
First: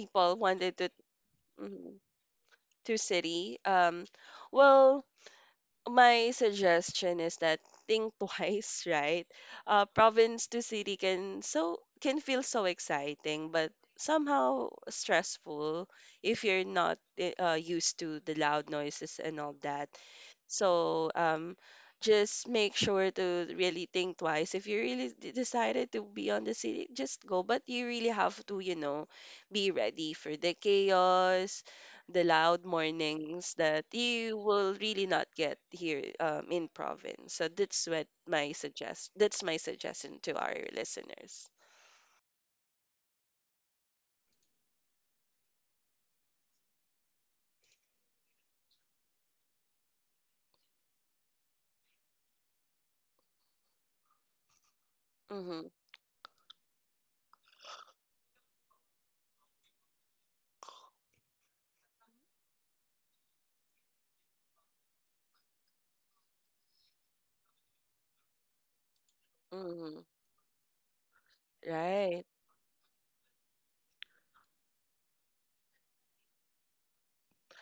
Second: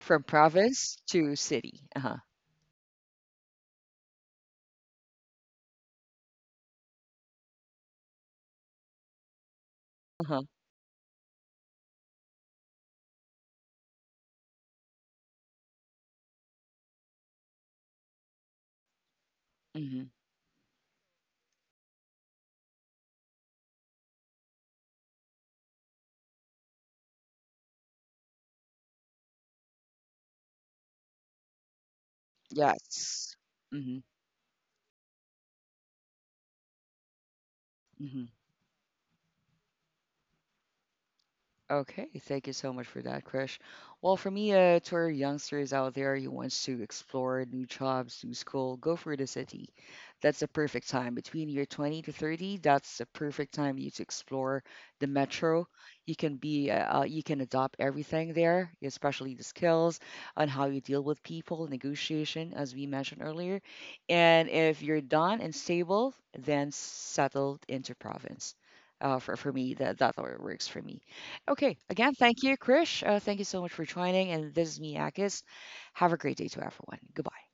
Speaker 1: from
Speaker 2: wanted to,
Speaker 1: province to city.
Speaker 2: mhm,
Speaker 1: Uh huh.
Speaker 2: to city. Well, my suggestion is that think twice, right? Uh,
Speaker 1: Uh huh.
Speaker 2: province to city can feel so exciting, but somehow stressful if you're not used to the loud noises and all that.
Speaker 1: hmm
Speaker 2: So just make sure to really think twice. If you really decided to be on the city, just go. But you really have to, be ready for the chaos, the loud
Speaker 1: Yes.
Speaker 2: mornings that
Speaker 1: Mm-hmm.
Speaker 2: you will really not get here, in province. So that's what
Speaker 1: Mm-hmm.
Speaker 2: my suggest. That's my suggestion to our listeners.
Speaker 1: Okay, thank you so much for that, Krish. Well, for me, to our youngsters out there who wants to explore new jobs, new school, go for the city. That's the perfect time. Between your 20 to 30, that's the perfect time you to explore the metro.
Speaker 2: Mm-hmm.
Speaker 1: You can be, you can adopt everything there, especially the skills on how you deal with people, negotiation, as we mentioned earlier. And if you're done and stable, then settle into province. For me,
Speaker 2: Mm-hmm.
Speaker 1: that works for me. Okay, again,
Speaker 2: Right.
Speaker 1: thank you, Krish. Thank you so much for joining. And this is me, Akis. Have a great day to everyone. Goodbye.